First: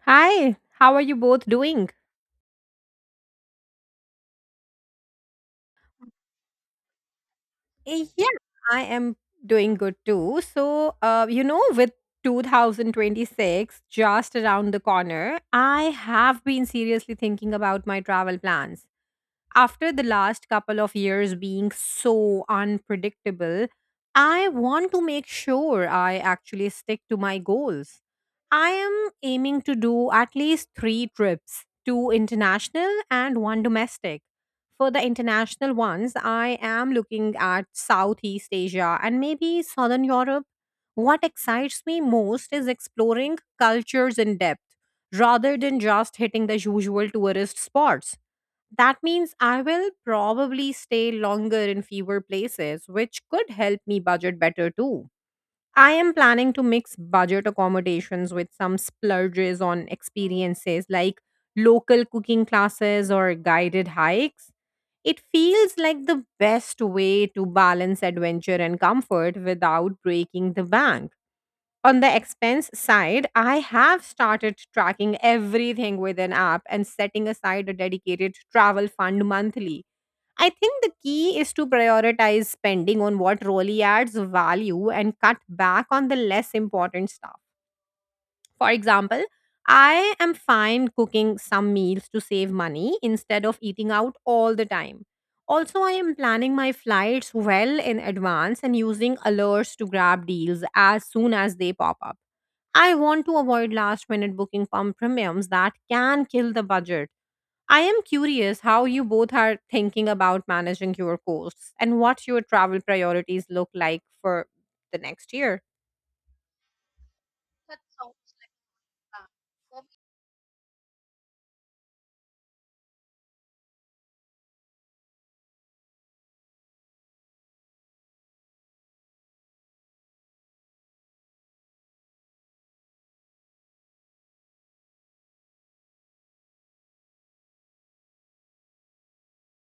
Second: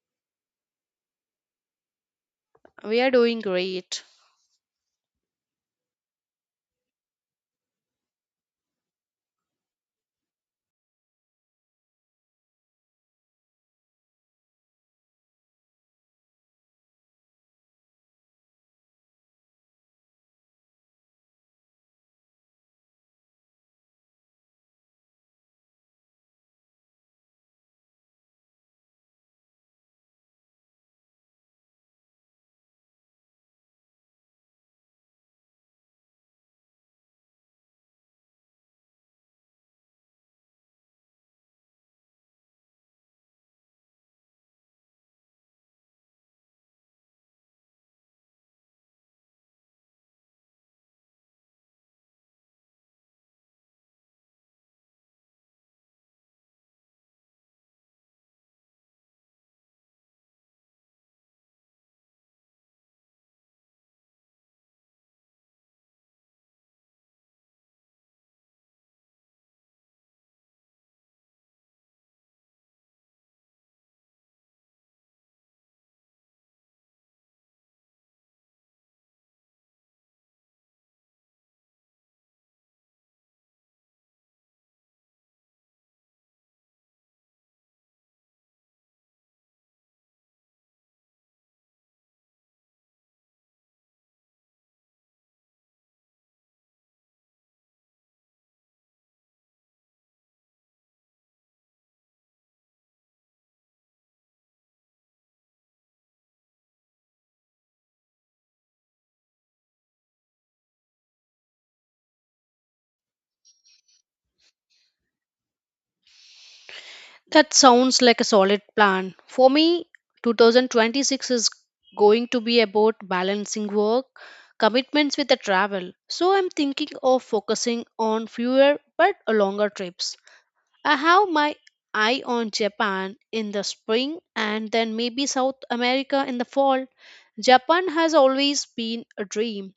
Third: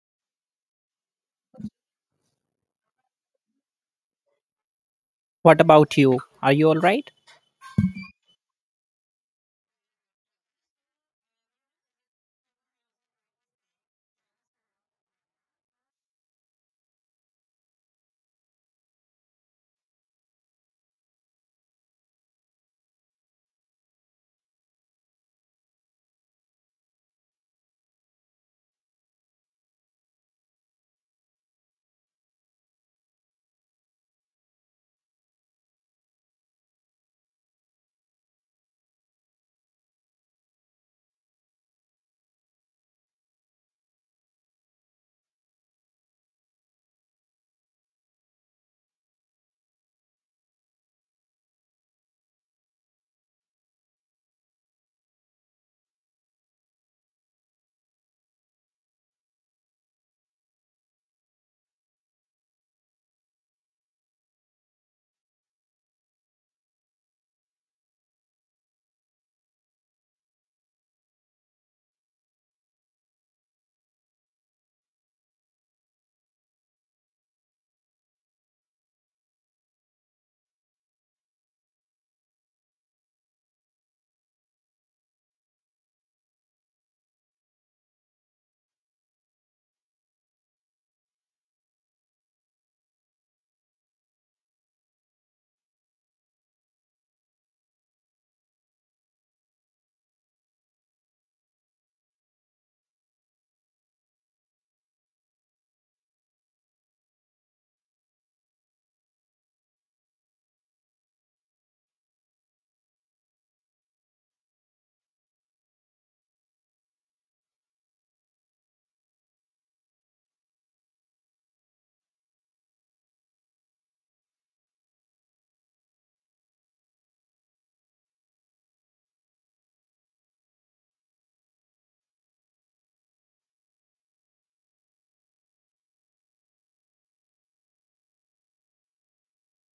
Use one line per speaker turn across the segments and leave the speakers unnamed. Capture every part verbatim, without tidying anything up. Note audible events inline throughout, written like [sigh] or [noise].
Hi, how are you both doing?
We are doing great.
What about you? Are you all right?
Eh, Yeah, I am doing good too. So, uh, you know, with two thousand twenty-six just around the corner, I have been seriously thinking about my travel plans. After the last couple of years being so unpredictable, I want to make sure I actually stick to my goals. I am aiming to do at least three trips, two international and one domestic. For the international ones, I am looking at Southeast Asia and maybe Southern Europe. What excites me most is exploring cultures in depth rather than just hitting the usual tourist spots. That means I will probably stay longer in fewer places, which could help me budget better too. I am planning to mix budget accommodations with some splurges on experiences like local cooking classes or guided hikes. It feels like the best way to balance adventure and comfort without breaking the bank. On the expense side, I have started tracking everything with an app and setting aside a dedicated travel fund monthly. I think the key is to prioritize spending on what really adds value and cut back on the less important stuff. For example, I am fine cooking some meals to save money instead of eating out all the time. Also, I am planning my flights well in advance and using alerts to grab deals as soon as they pop up. I want to avoid last minute booking pump premiums that can kill the budget. I am curious how you both are thinking about managing your costs and what your travel priorities look like for the next year.
That sounds like a solid plan. For me, two thousand twenty-six is going to be about balancing work, commitments with the travel. So I'm thinking of focusing on fewer but longer trips. I have my eye on Japan in the spring and then maybe South America in the fall. Japan has always been a dream,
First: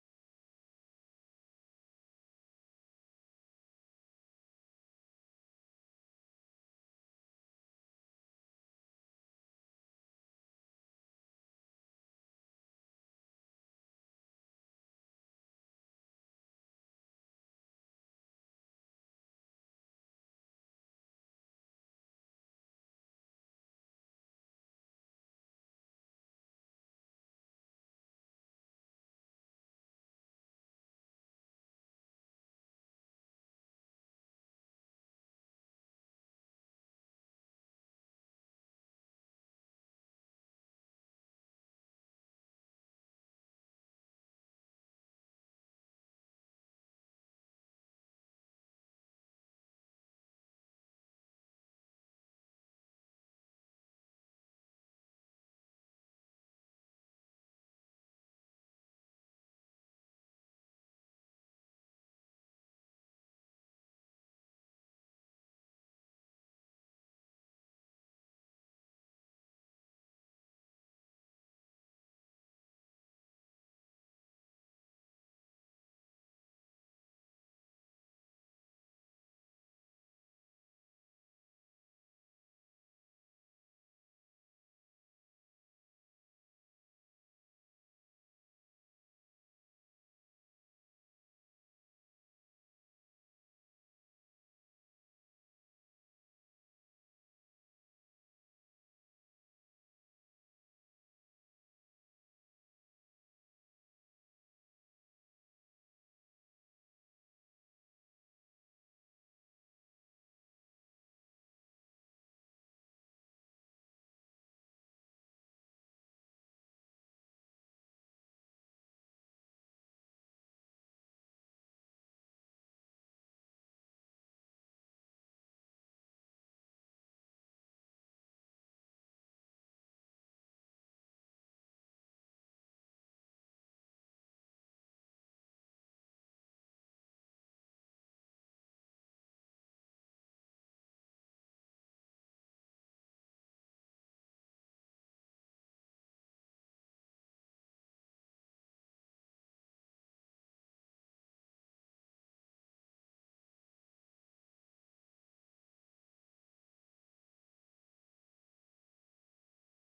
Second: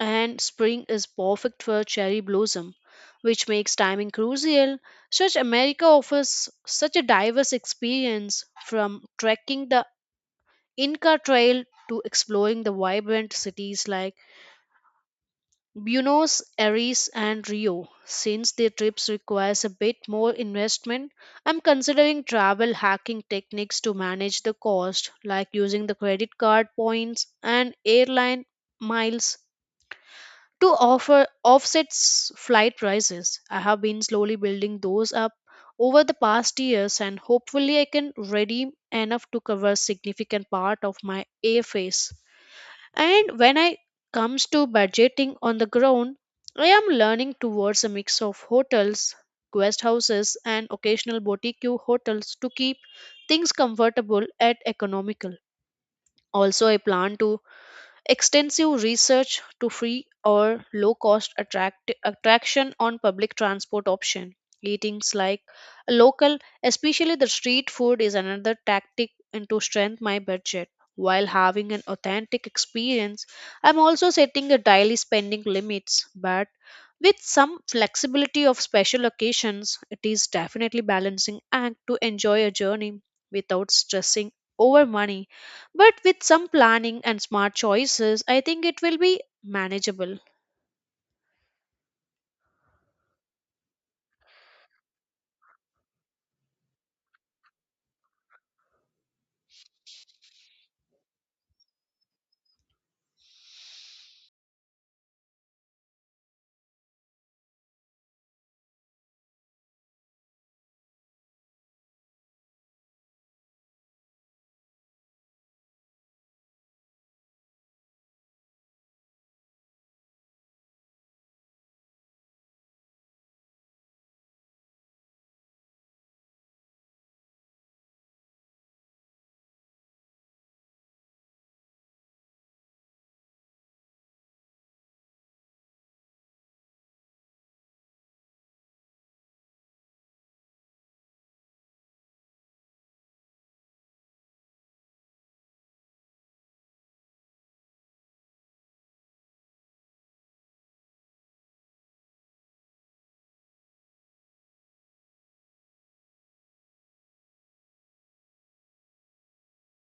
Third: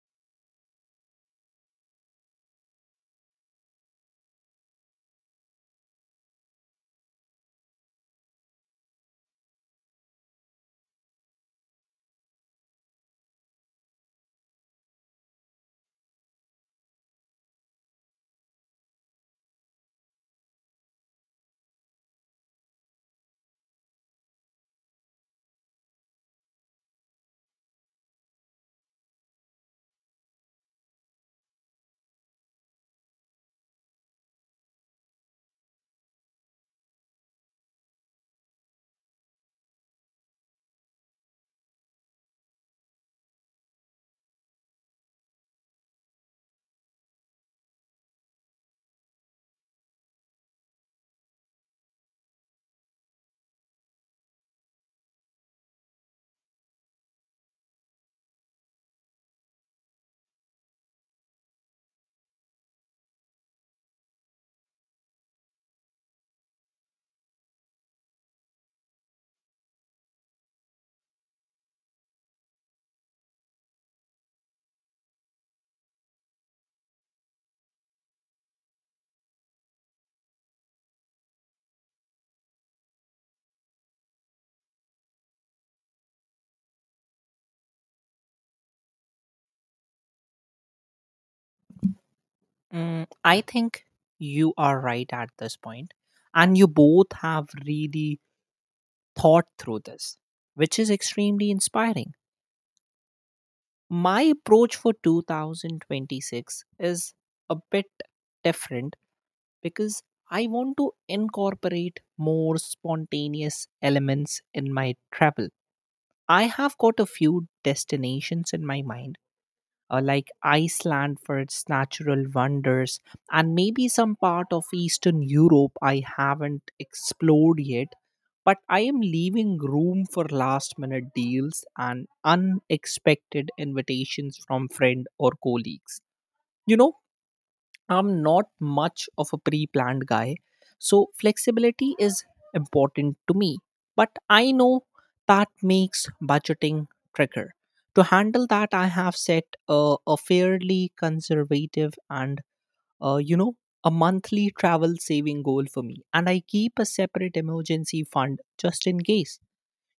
and spring is perfect for cherry blossom, which makes timing crucial. Such America offers such a diverse experience from trekking the Inca Trail to exploring the vibrant cities like Buenos Aires and Rio. Since their trips requires a bit more investment, I'm considering travel hacking techniques to manage the cost, like using the credit card points and airline miles to offer offsets flight prices. I have been slowly building those up over the past years and hopefully I can redeem enough to cover significant part of my airfares. And when I comes to budgeting on the ground, I am learning towards a mix of hotels, guest houses and occasional boutique hotels to keep things comfortable and economical. Also I plan to extensive research to free or low cost attract- attraction on public transport option. Eatings like local, especially the street food, is another tactic into strength my budget. While having an authentic experience, I'm also setting a daily spending limits, but with some flexibility of special occasions, it is definitely balancing act to enjoy a journey without stressing over money, but with some planning and smart choices, I think it will be manageable.
Mm, I think you are right at this point, and you both have really thought through this, which is extremely inspiring. My approach for two thousand twenty-six is a bit different because I want to incorporate more spontaneous elements in my travel. I have got a few destinations in my mind uh, like Iceland for its natural wonders, and maybe some part of Eastern Europe I haven't explored yet. But I am leaving room for last minute deals and unexpected invitations from friend or colleagues. You know, I'm not much of a pre planned guy, so flexibility is important to me. But I know that makes budgeting trickier. To handle that, I have set a, a fairly conservative and, uh, you know, a monthly travel saving goal for me. And I keep a separate emergency fund just in case.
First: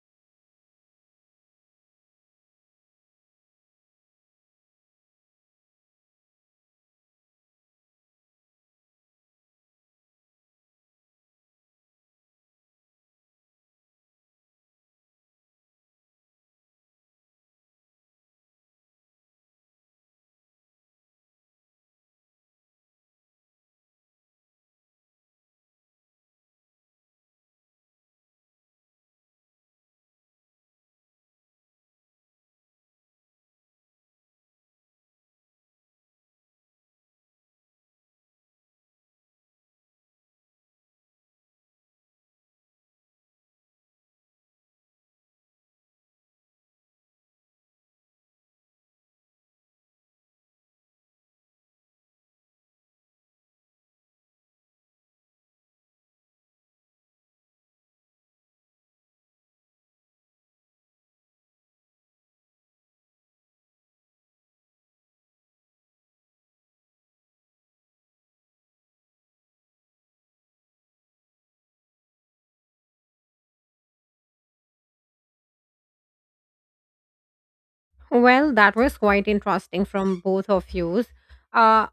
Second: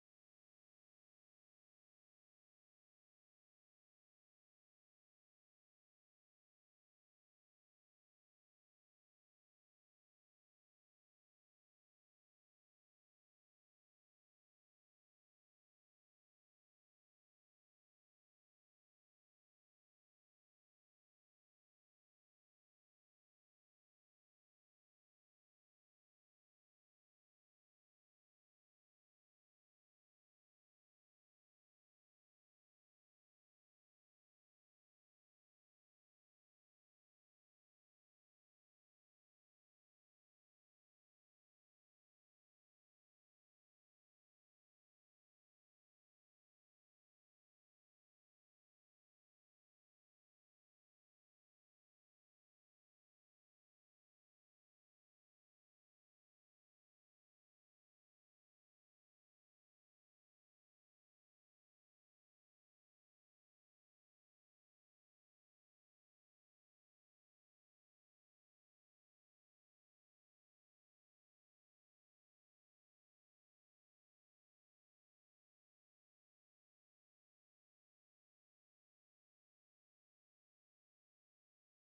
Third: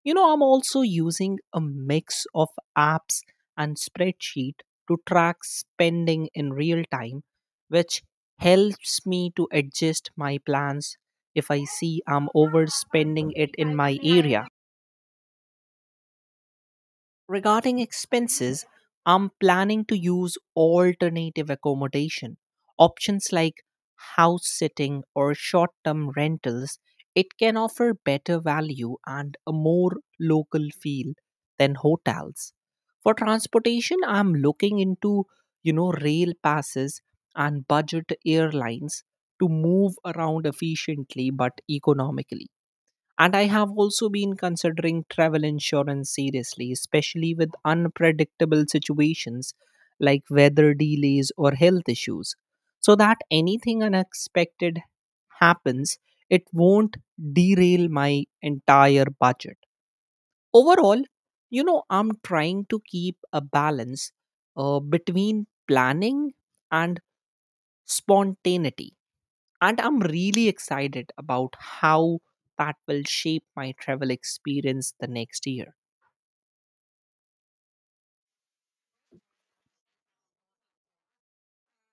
You know, I'm also using a mix of apps and spreadsheet to track spending in real time, which helps me to adjust my plans if I see I'm overspending it in my area. Regarding expenses, I'm planning to use alternative accommodation. Options like house sitting or short term rentals, it can offer better value and a more local feel than hotels. For transportation, I'm looking into, you know, rail passes and budget airlines to move around efficiently but economically. And I have also been considering travel insurance seriously, especially with unpredictable situations like weather delays or health issues, so that anything unexpected happens, it won't derail my entire budget. Overall, you know, I'm trying to keep a balance uh, between planning and spontaneity, and i'm really excited about how that will shape my travel experience the next year.
Well, that was quite interesting from both of you. Uh,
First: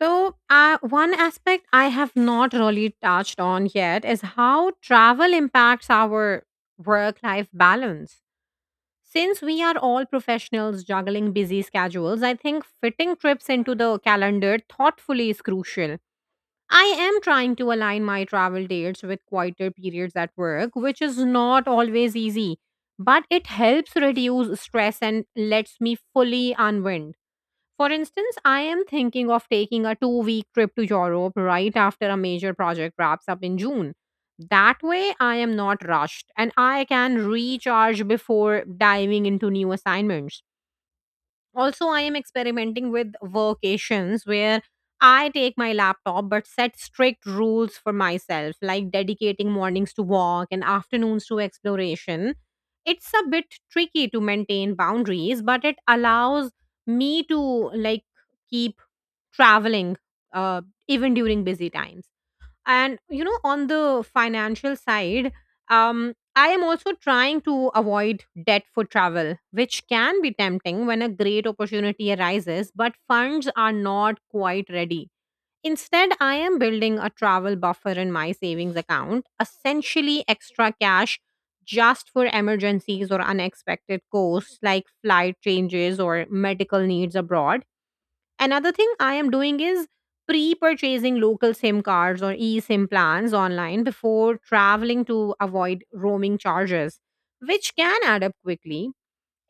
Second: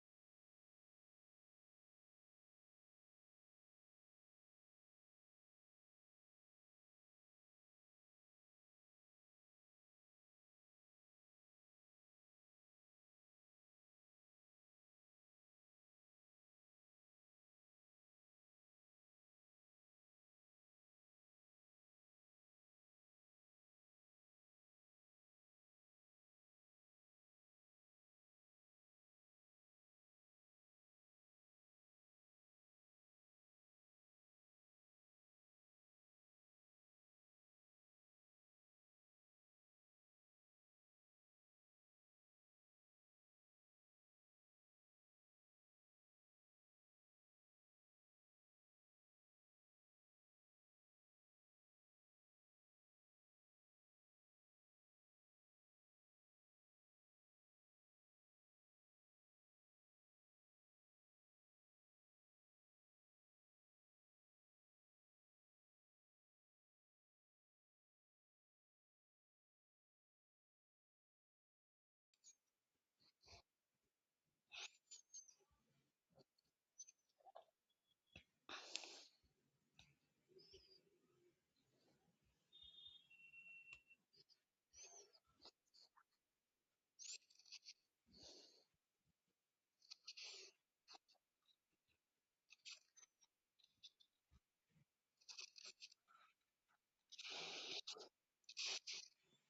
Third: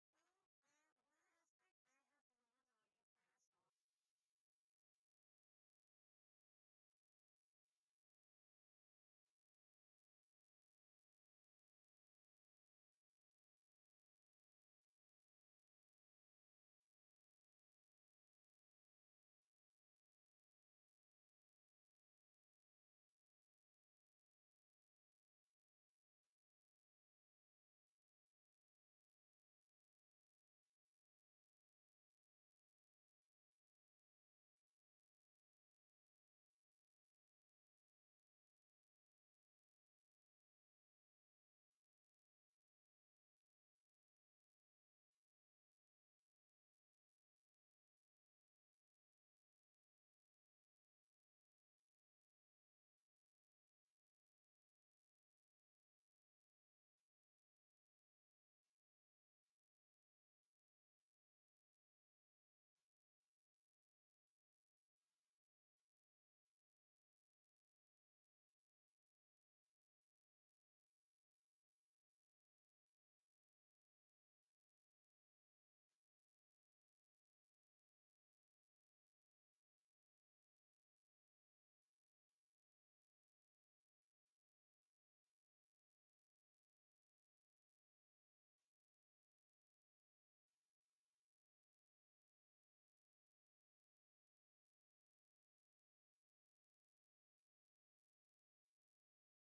so, uh, One aspect I have not really touched on yet is how travel impacts our work life balance. Since we are all professionals juggling busy schedules, I think fitting trips into the calendar thoughtfully is crucial. I am trying to align my travel dates with quieter periods at work, which is not always easy, but it helps reduce stress and lets me fully unwind. For instance, I am thinking of taking a two week trip to Europe right after a major project wraps up in June. That way, I am not rushed and I can recharge before diving into new assignments. Also, I am experimenting with workations where I take my laptop but set strict rules for myself, like dedicating mornings to walk and afternoons to exploration. It's a bit tricky to maintain boundaries, but it allows me to like keep traveling uh, even during busy times. And you know on the financial side, um I am also trying to avoid debt for travel, which can be tempting when a great opportunity arises but funds are not quite ready. Instead, I am building a travel buffer in my savings account, essentially extra cash just for emergencies or unexpected costs like flight changes or medical needs abroad. Another thing I am doing is pre purchasing local SIM cards or eSIM plans online before traveling to avoid roaming charges, which can add up quickly.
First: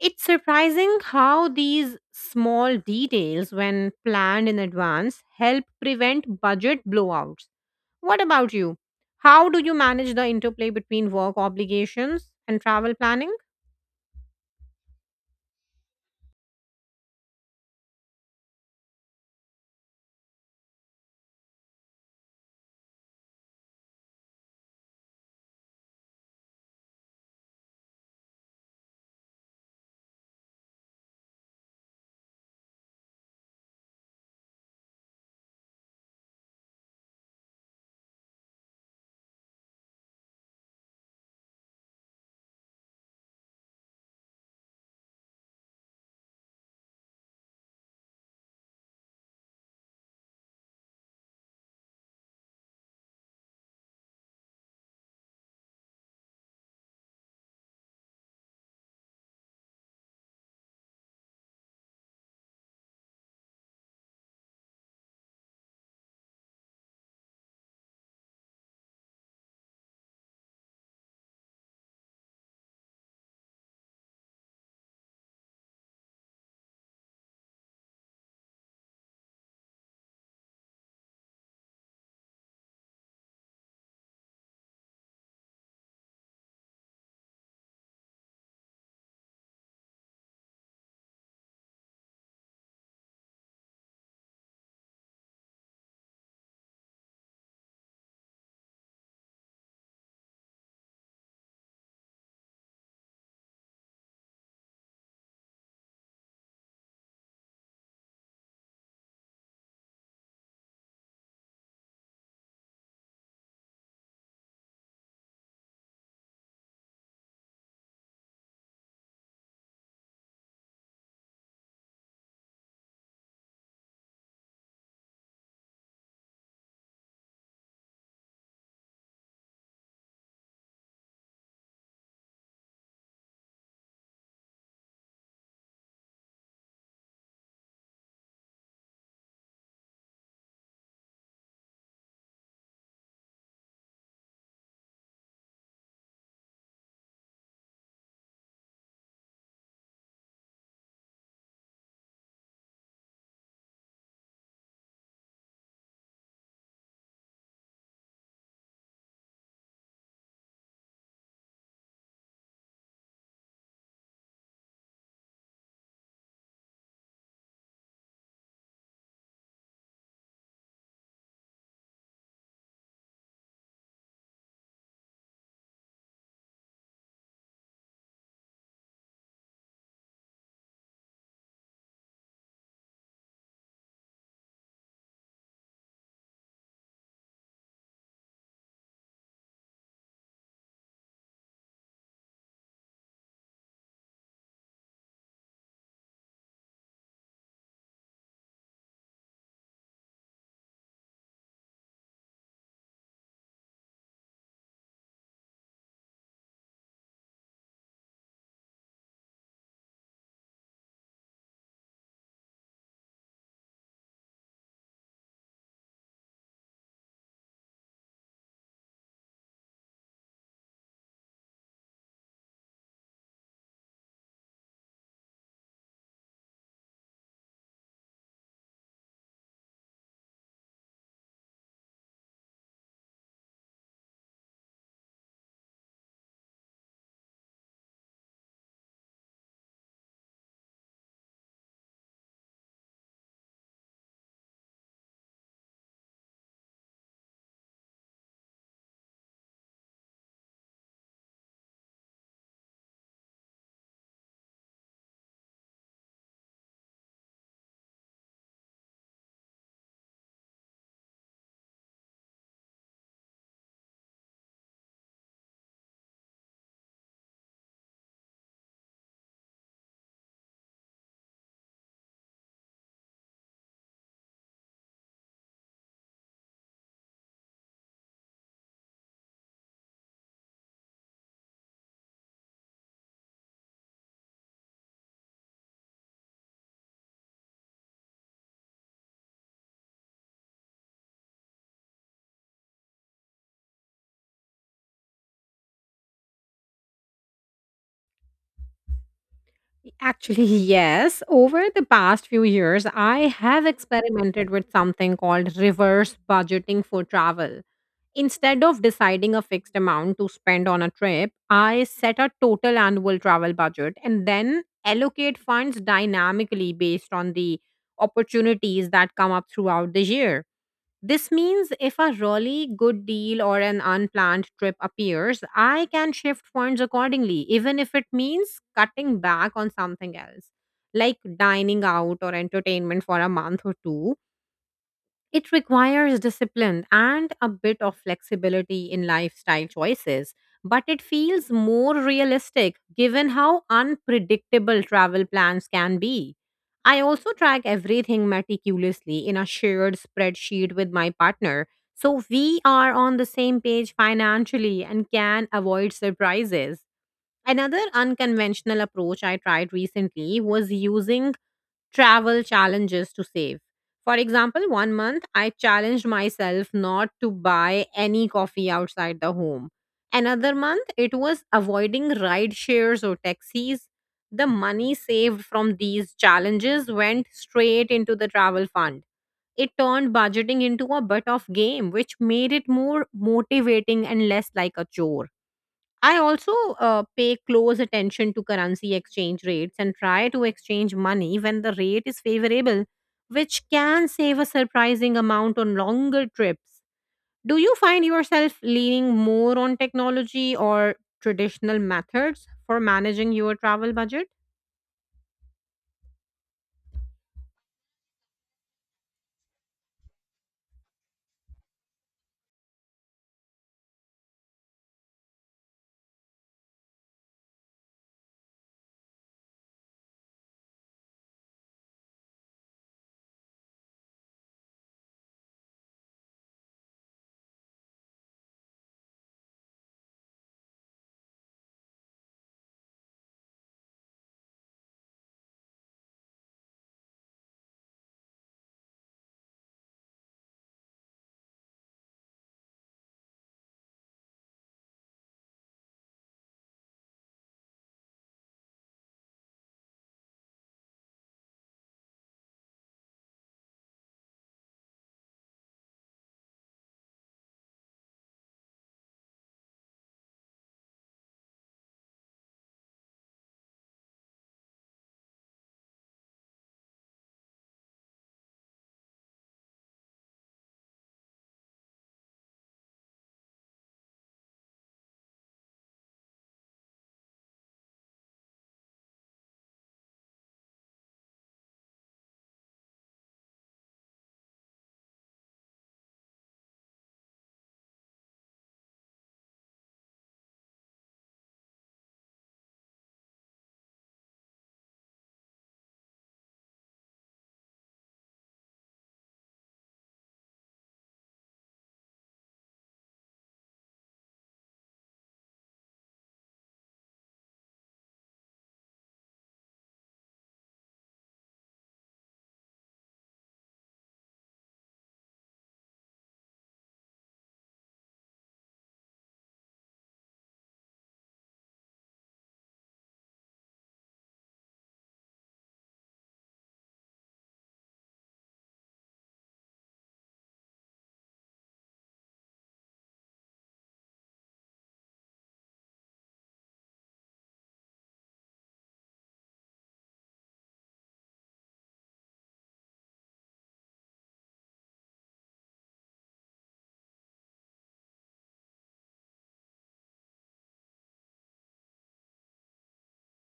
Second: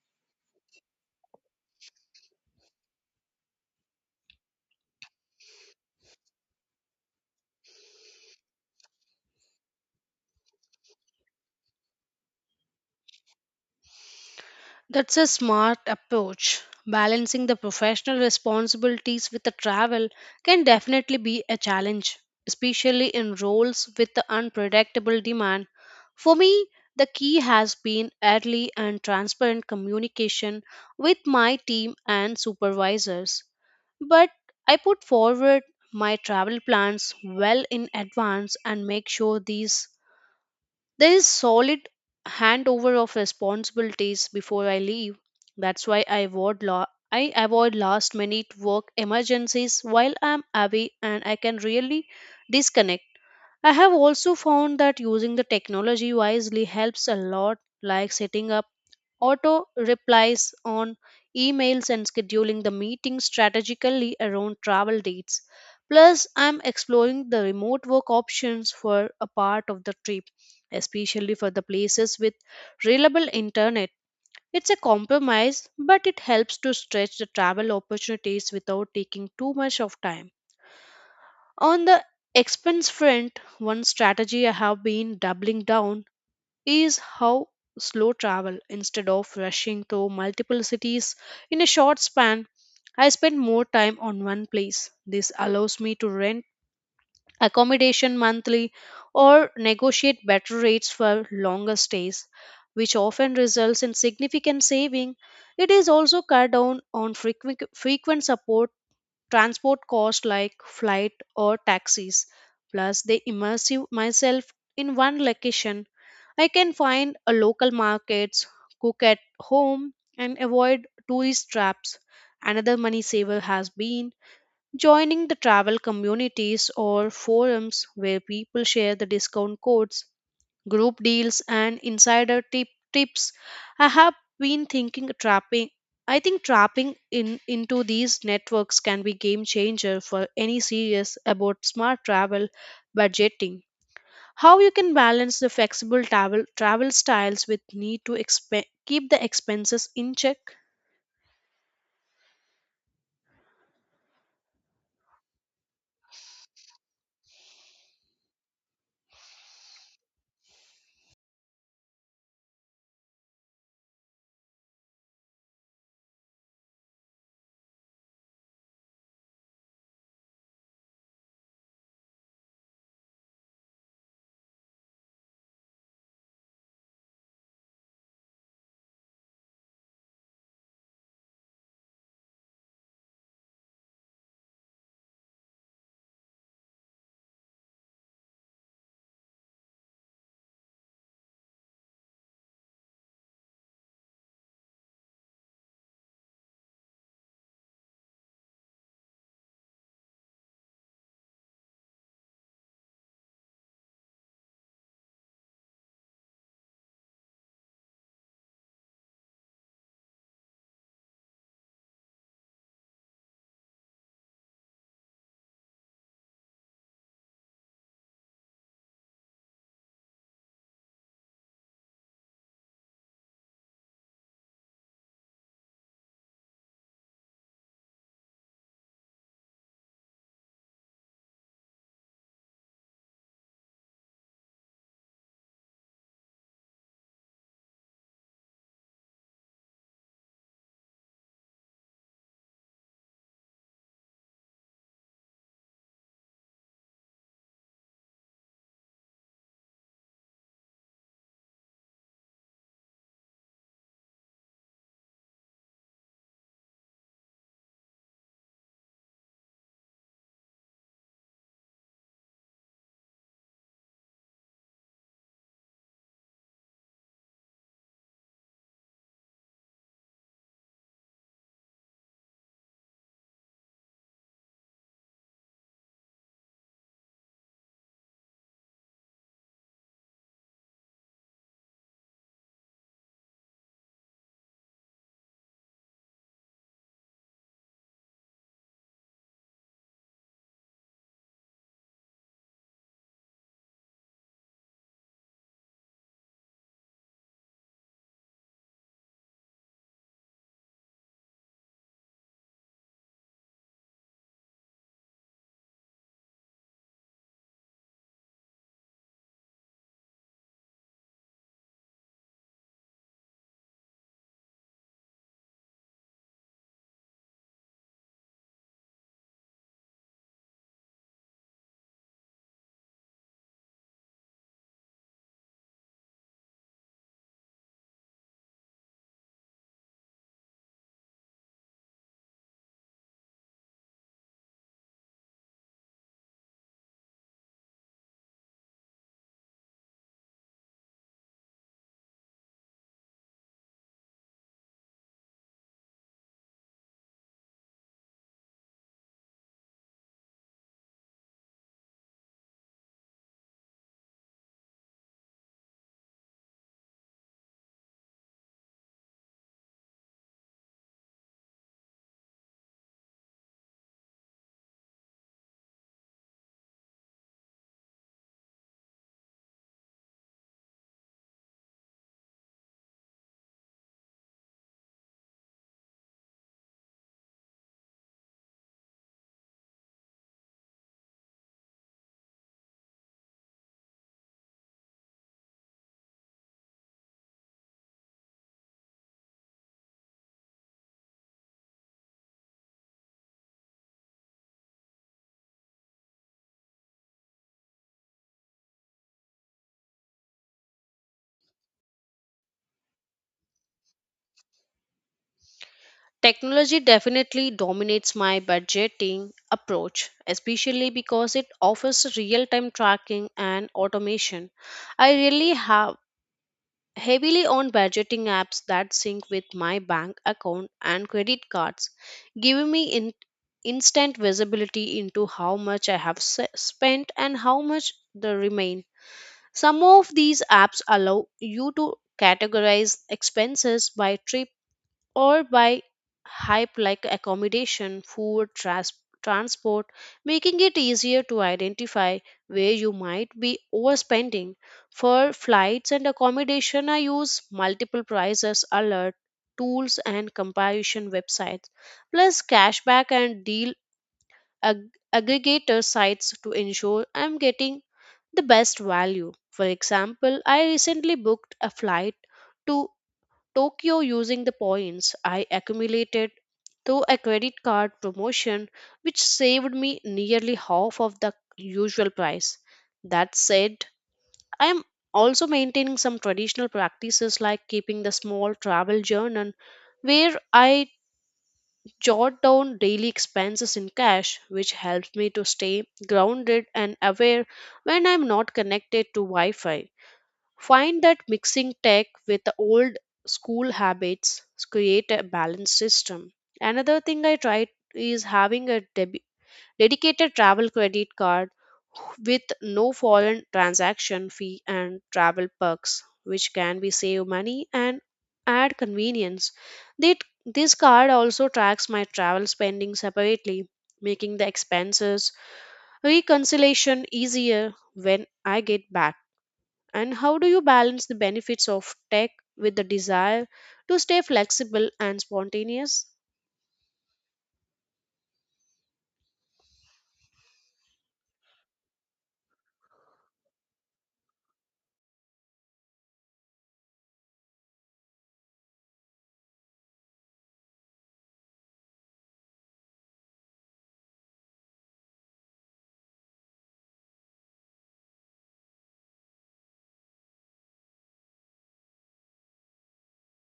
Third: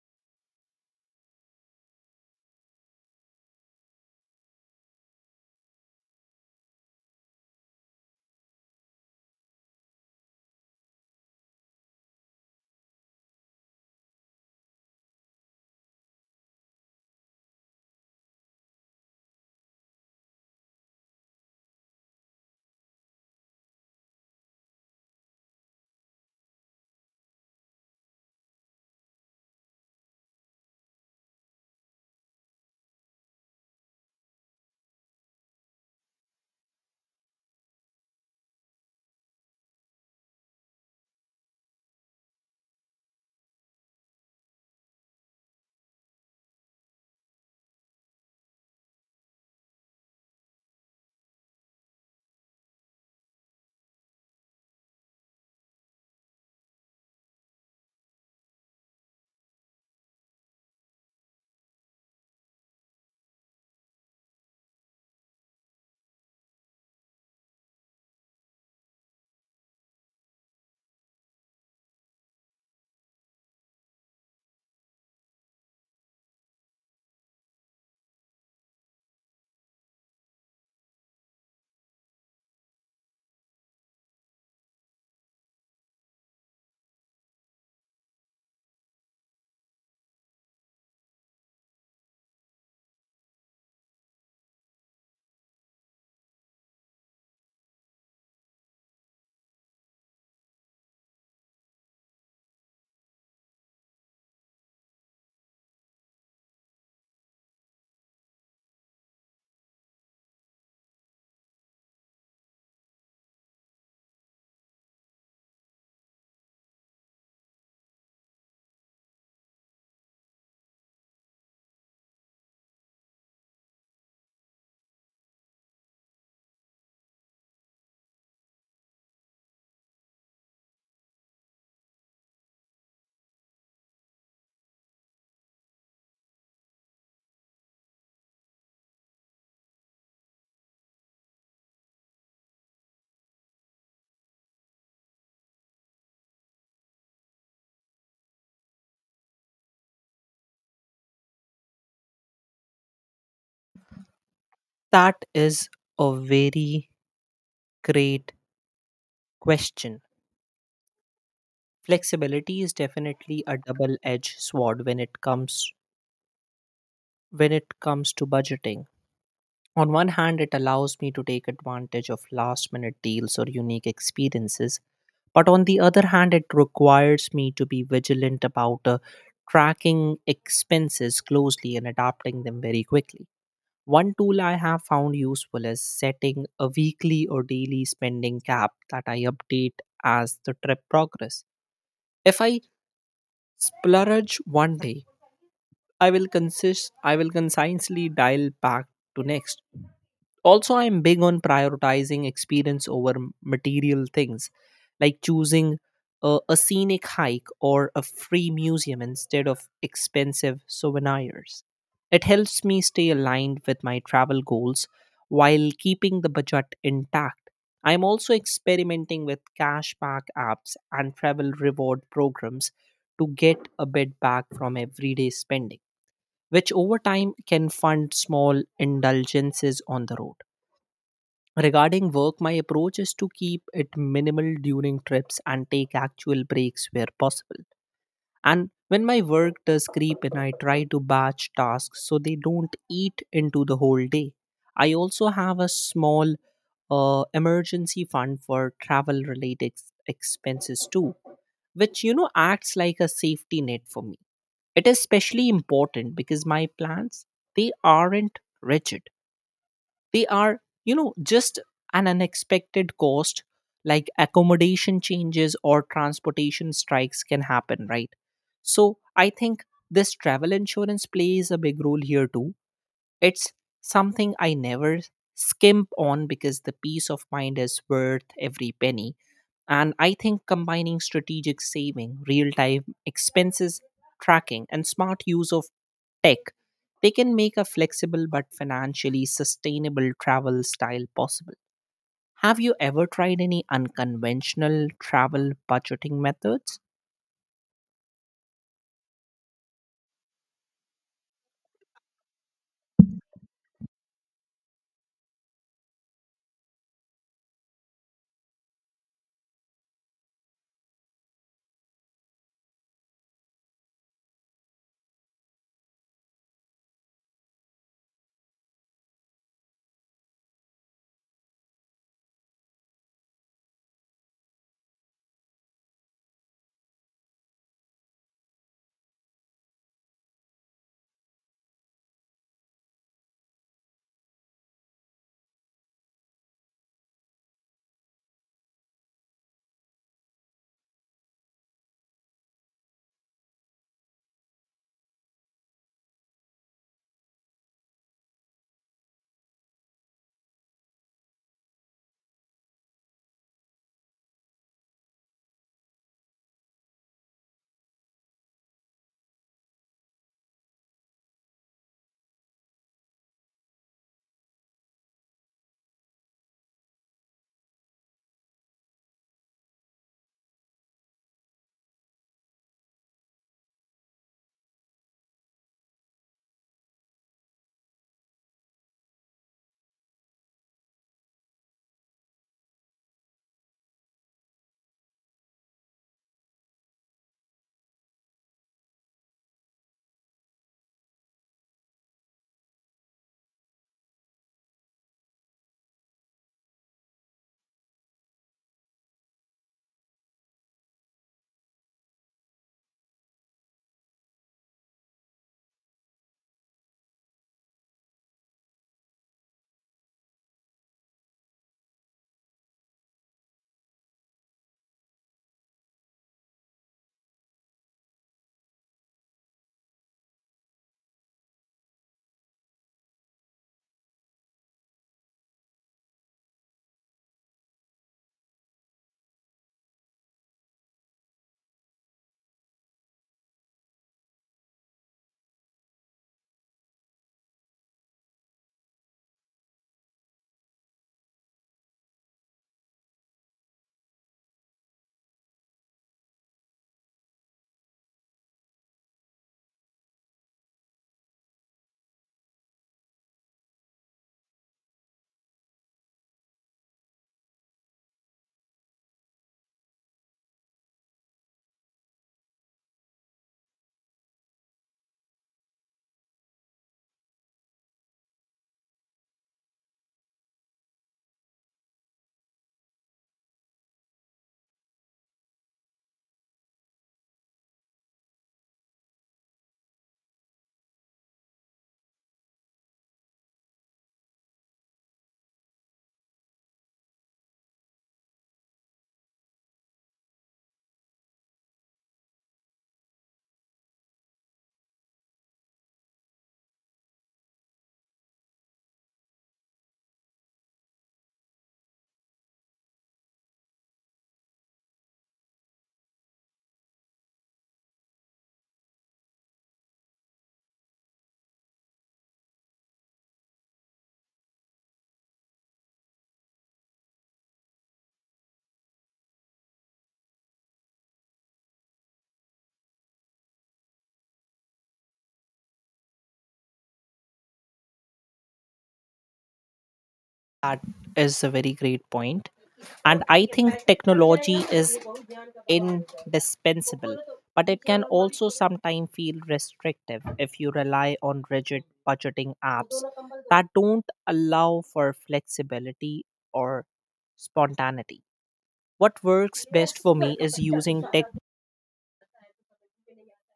It's surprising how these small details, when planned in advance, help prevent budget blowouts. What about you? How do you manage the interplay between work obligations and travel planning?
That's a smart approach. Balancing the professional responsibilities with the travel can definitely be a challenge, especially in roles with the unpredictable demand. For me, the key has been early and transparent communication with my team and supervisors. But I put forward my travel plans well in advance and make sure these there is solid handover of responsibilities before I leave. That's why I avoid la- I avoid last minute work emergencies while I'm away and I can really disconnect. I have also found that using the technology wisely helps a lot, like setting up auto replies on emails and scheduling the meeting strategically around travel dates. Plus, I'm exploring the remote work options for a part of the trip, especially for the places with reliable internet. It's a compromise, but it helps to stretch the travel opportunities without taking too much of time. On the expense front, one strategy I have been doubling down is how slow travel instead of rushing to multiple cities in a short span, I spend more time on one place. This allows me to rent accommodation monthly or negotiate better rates for longer stays, which often results in significant saving. It is also cut down on frequent, frequent support transport costs like flight or taxis. Plus they immerse you- myself in one location. I can find a local markets, cook at home, and avoid tourist traps. Another money saver has been joining the travel communities or forums where people share the discount codes, group deals, and insider tip tips. I have been thinking trapping. I think trapping in into these networks can be game changer for any serious about smart travel budgeting. How you can balance the flexible travel travel styles with need to exp- keep the expenses in check?
That is a very great question. Flexibility is definitely a double edged sword when it comes when it comes to budgeting. On one hand, it allows me to take advantage of last minute deals or unique experiences, but on the other hand, it requires me to be vigilant about uh, tracking expenses closely and adapting them very quickly. One tool I have found useful is setting a weekly or daily spending cap that I update as the trip progress. If I splurge one day, I will consist I will consciously dial back to next. Also, I'm big on prioritizing experience over m- material things, like choosing a, a scenic hike or a free museum instead of expensive souvenirs. It helps me stay aligned with my travel goals while keeping the budget intact. I'm also experimenting with cashback apps and travel reward programs to get a bit back from everyday spending, which over time can fund small indulgences on the road. Regarding work, my approach is to keep it minimal during trips and take actual breaks where possible. And when my work does creep in, I try to batch tasks so they don't eat into the whole day. I also have a small uh, emergency fund for travel related expenses too, which you know acts like a safety net for me. It is especially important because my plans they aren't rigid, they are, you know, just an unexpected cost like accommodation changes or transportation strikes can happen, right? So I think this travel insurance plays a big role here too. It's something I never skimp on because the peace of mind is worth every penny. And I think combining strategic saving, real time expenses tracking, and smart use of tech, they can make a flexible but financially sustainable travel style possible. Have you ever tried any unconventional travel budgeting methods?
Actually, [laughs] yes. Over the past few years, I have experimented with something called reverse budgeting for travel. Instead of deciding a fixed amount to spend on a trip, I set a total annual travel budget and then allocate funds dynamically based on the opportunities that come up throughout the year. This means if a really good deal or an unplanned trip appears, I can shift funds accordingly, even if it means cutting back on something else, like dining out or entertainment for a month or two. It requires discipline and a bit of flexibility in lifestyle choices, but it feels more realistic given how unpredictable travel plans can be. I also track everything meticulously in a shared spreadsheet with my partner, so we are on the same page financially and can avoid surprises. Another unconventional approach I tried recently was using travel challenges to save. For example, one month I challenged myself not to buy any coffee outside the home. Another month it was avoiding ride shares or taxis. The money saved from these challenges went straight into the travel fund. It turned budgeting into a bit of game, which made it more motivating and less like a chore. I also uh, pay close attention to currency exchange rates and try to exchange money when the rate is favorable, which can save a surprising amount on longer trips. Do you find yourself leaning more on technology or traditional methods for managing your travel budget?
Technology definitely dominates my budgeting approach, especially because it offers real time tracking and automation. I really have heavily on budgeting apps that sync with my bank account and credit cards, giving me in- instant visibility into how much I have s- spent and how much the remain. Some of these apps allow you to categorize expenses by trip or by hype like accommodation, food, tras- transport, making it easier to identify where you might be overspending. For flights and accommodation, I use multiple prices alert tools and comparison websites, plus cashback and deal ag- aggregator sites to ensure I'm getting the best value. For example, I recently booked a flight to Tokyo using the points I accumulated through a credit card promotion, which saved me nearly half of the usual price. That said, I am also maintaining some traditional practices like keeping the small travel journal where I jot down daily expenses in cash, which helps me to stay grounded and aware when I'm not connected to Wi Fi. Find that mixing tech with the old school habits create a balanced system. Another thing I tried is having a debi- dedicated travel credit card with no foreign transaction fee and travel perks, which can be save money and add convenience. That- This card also tracks my travel spending separately, making the expenses reconciliation easier when I get back. And how do you balance the benefits of tech with the desire to stay flexible and spontaneous?
That is a very great point. And I think technology is indispensable, but it can also sometimes feel restrictive if you rely on rigid budgeting apps that don't allow for flexibility or spontaneity. What works best for me is using tech.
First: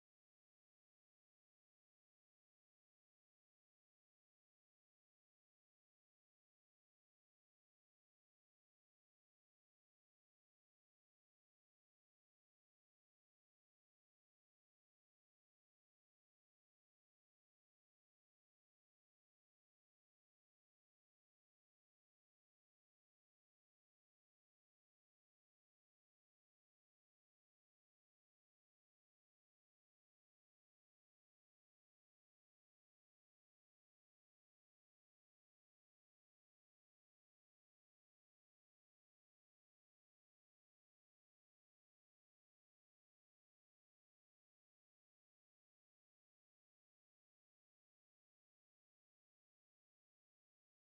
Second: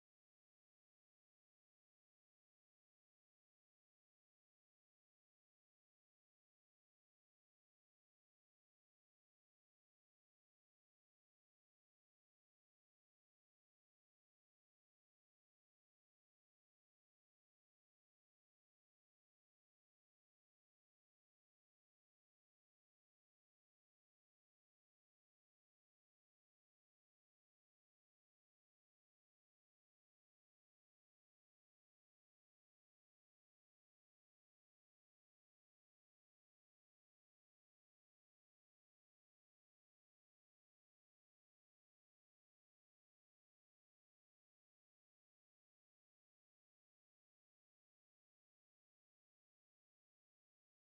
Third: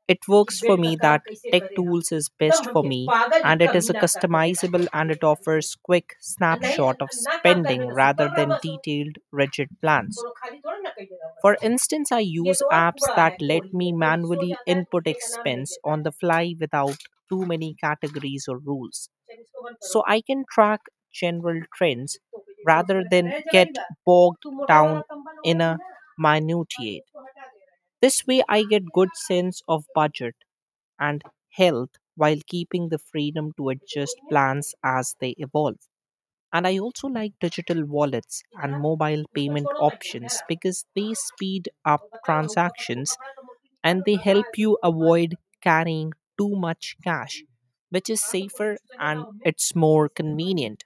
It works for me that tech tools is best for me, and it is a customizable, and it offers quick snapshot of spending rather than detailed rigid plans. For instance, i use apps that let me manually input expense on the fly without too many categories or rules, so i can track general trends rather than get bogged down in a minutiae. This way, I get good sense of budget and health while keeping the freedom to adjust plans as they evolve. And I also like digital wallets and mobile payment options because they speed up transactions and they help you avoid carrying too much cash, which is safer and it's more convenient.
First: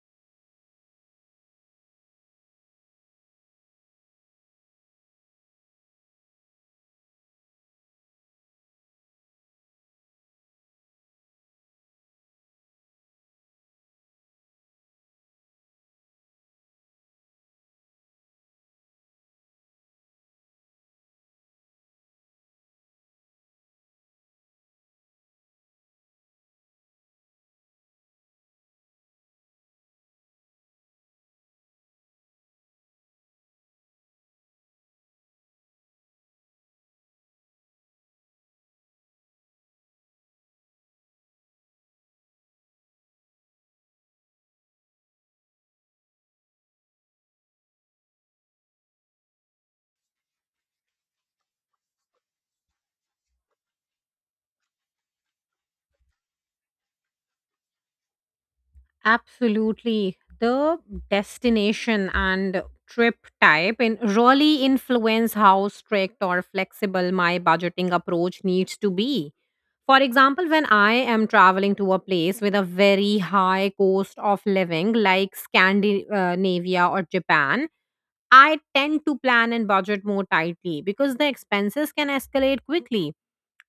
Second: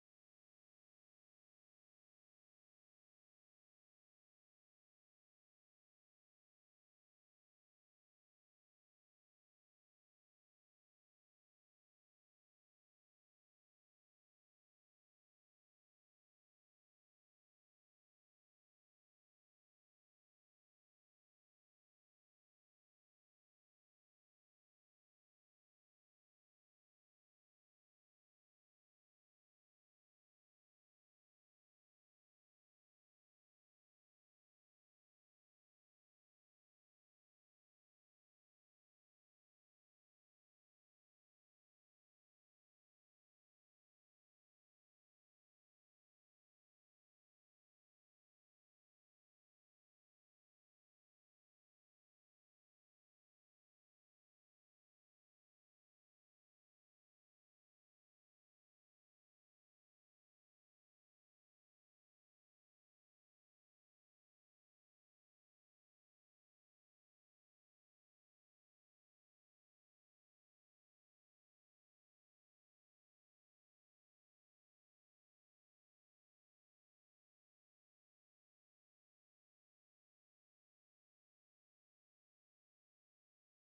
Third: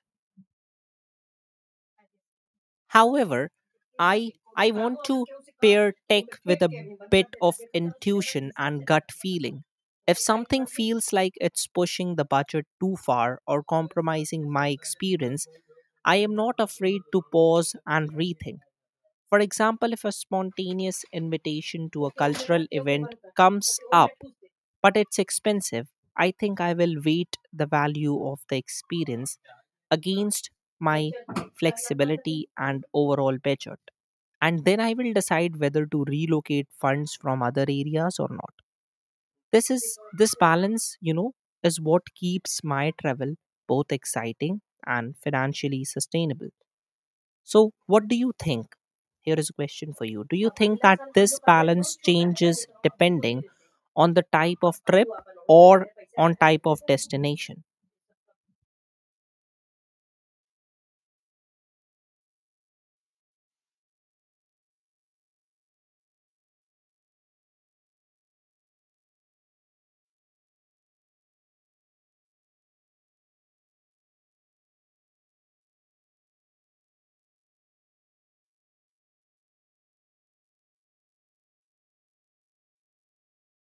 However, I I want to pair tech with a bit of intuition and gut feeling. If something feels like it's pushing the budget too far or compromising my experience, I am not afraid to pause and rethink. For example, if a spontaneous invitation to a cultural event comes up but it's expensive. I think I will weight the value of the experience against my flexibility and overall budget. And then I will decide whether to relocate funds from other areas or not. This is this balance, you know, is what keeps my travel both exciting and financially sustainable. So, what do you think? Here is a question for you. Do you think that this balance changes depending on the type of trip or on type of destination?
Absolutely. The destination and trip type in really influence how strict or flexible my budgeting approach needs to be. For example, when I am traveling to a place with a very high cost of living, like Scandinavia or Japan, I tend to plan and budget more tightly because the expenses can escalate quickly.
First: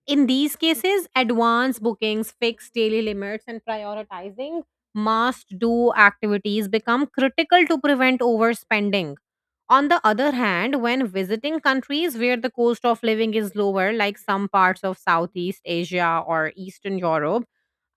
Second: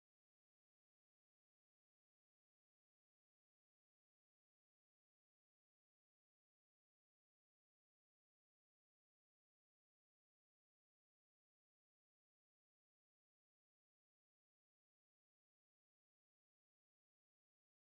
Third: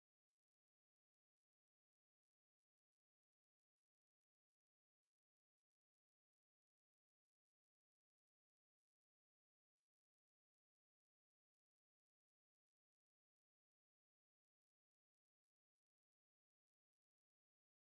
In these cases, advance bookings, fixed daily limits, and prioritizing must do activities become critical to prevent overspending. On the other hand, when visiting countries where the cost of living is lower, like some parts of Southeast Asia or Eastern Europe,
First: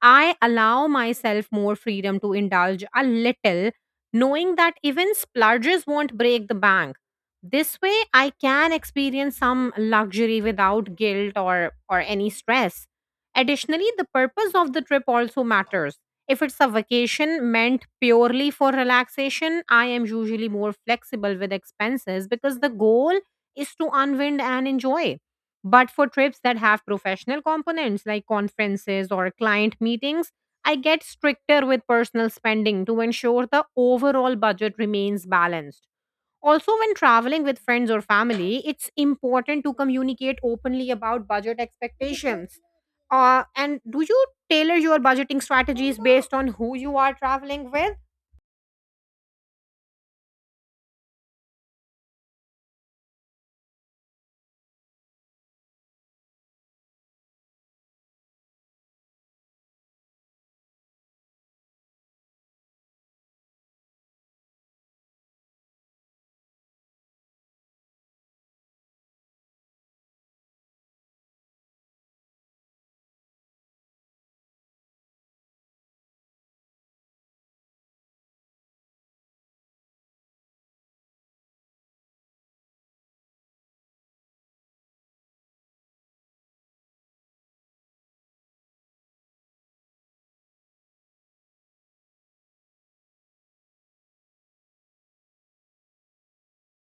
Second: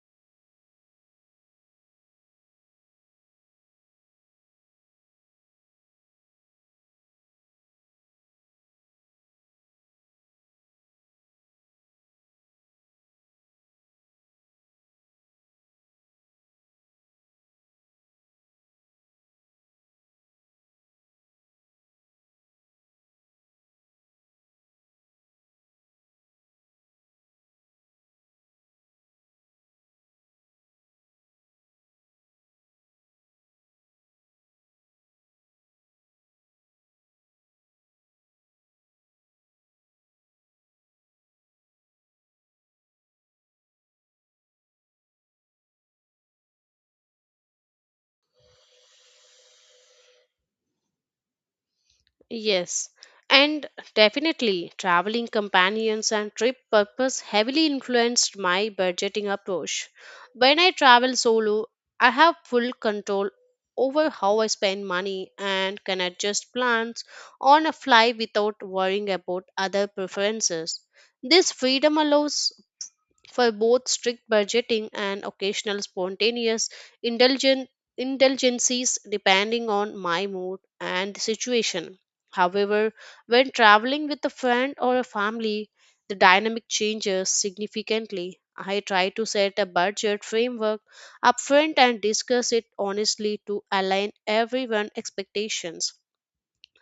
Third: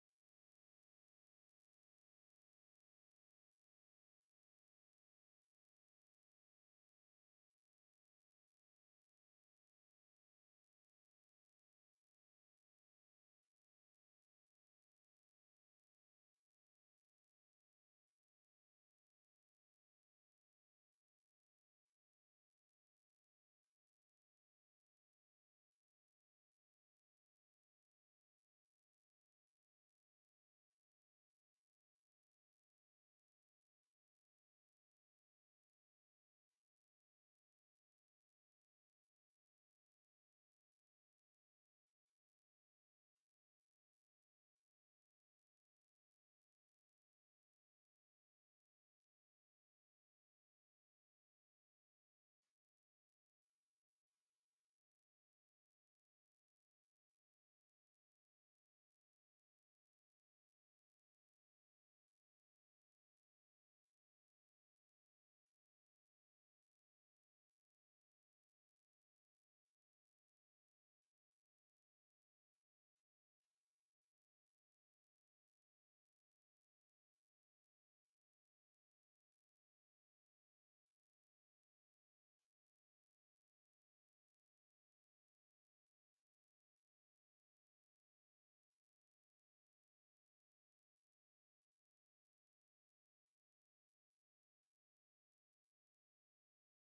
I allow myself more freedom to indulge a little, knowing that even splurges won't break the bank. This way, I can experience some luxury without guilt or, or any stress. Additionally, the purpose of the trip also matters. If it's a vacation meant purely for relaxation, I am usually more flexible with expenses because the goal is to unwind and enjoy. But for trips that have professional components like conferences or client meetings, I get stricter with personal spending to ensure the overall budget remains balanced. Also, when traveling with friends or family, it's important to communicate openly about budget expectations. Uh, and do you tailor your budgeting strategies based on who you are traveling with?
Yes, and definitely traveling companions and trip purpose heavily influenced my budgeting approach. When I travel solo, I have full control over how I spend money and can adjust plans on a fly without worrying about other preferences. This freedom allows for both strict budgeting and occasional spontaneous indulgen- indulgences depending on my mood and the situation. However, when traveling with a friend or a family, the dynamic changes significantly. I try to set a budget framework upfront and discuss it honestly to align everyone's expectations.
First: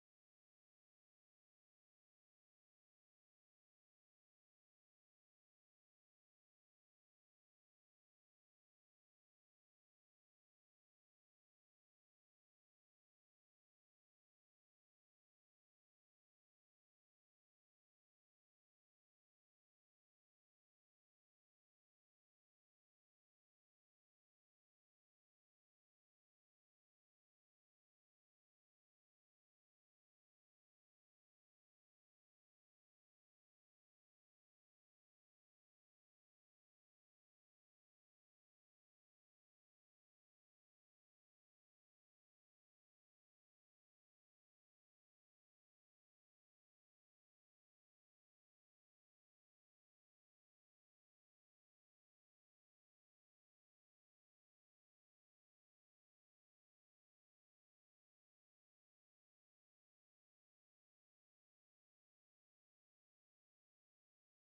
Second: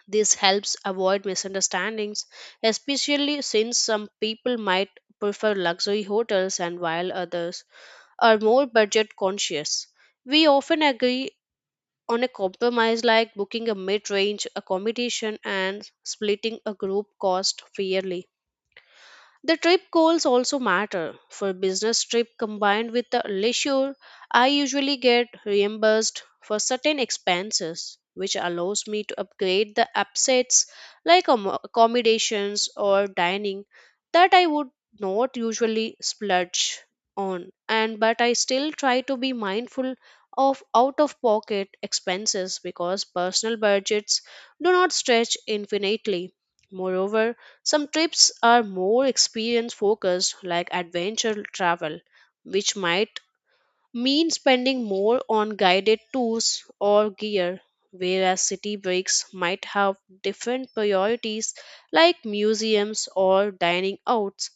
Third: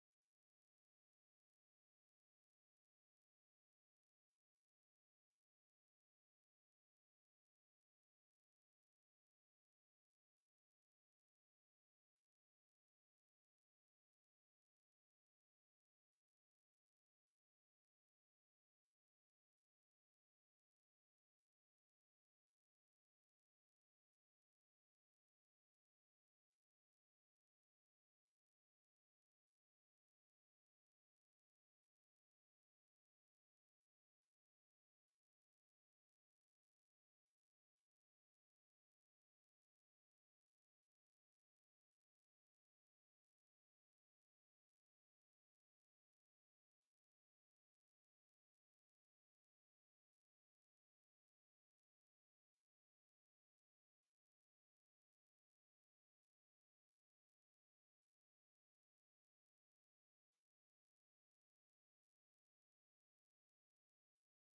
This helps avoid misunderstandings, especially since some people might prefer luxury hotels and while others are more budget conscious. We often agree on a compromise like booking a mid range accommodation and splitting a group cost fairly. The trip goals also matter. For business trip combined with the leisure, I usually get reimbursed for certain expenses, which allows me to upgrade the upsets like ammo- accommodations or dining that I would not usually splurge on, and but I still try to be mindful of out of pocket expenses because personal budgets do not stretch infinitely. Moreover, some trips are more experience focused, like adventure travel, which might mean spending more on guided tours or gear, whereas city breaks might have different priorities, like museums or dining outs.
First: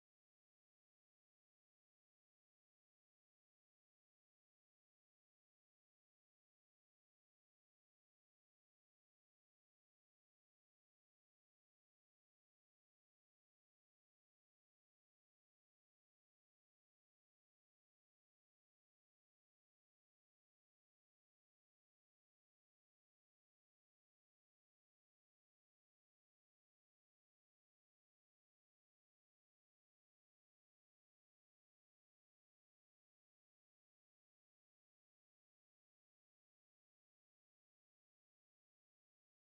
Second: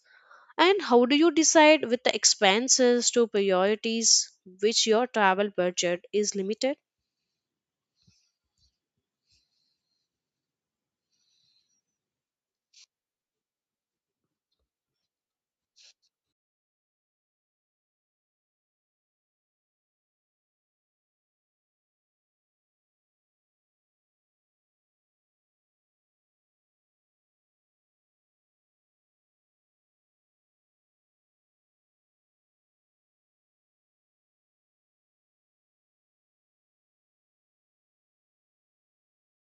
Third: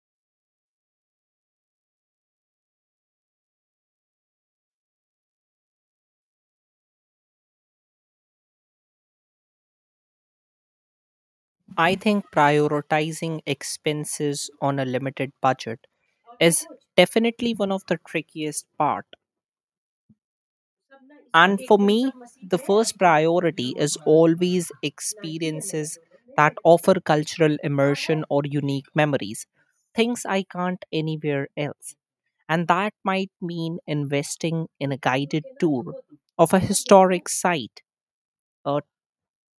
And how do you decide with the expenses to priorities which your travel budget is limited?
I think prioritizing expenses on a limited budget is definitely one of the trickiest part. And for me, the first priority is always experiences that offer cultural immersion or unique memories, things I can't anywhere else. And that might mean investing in a guided tour of a historic site, a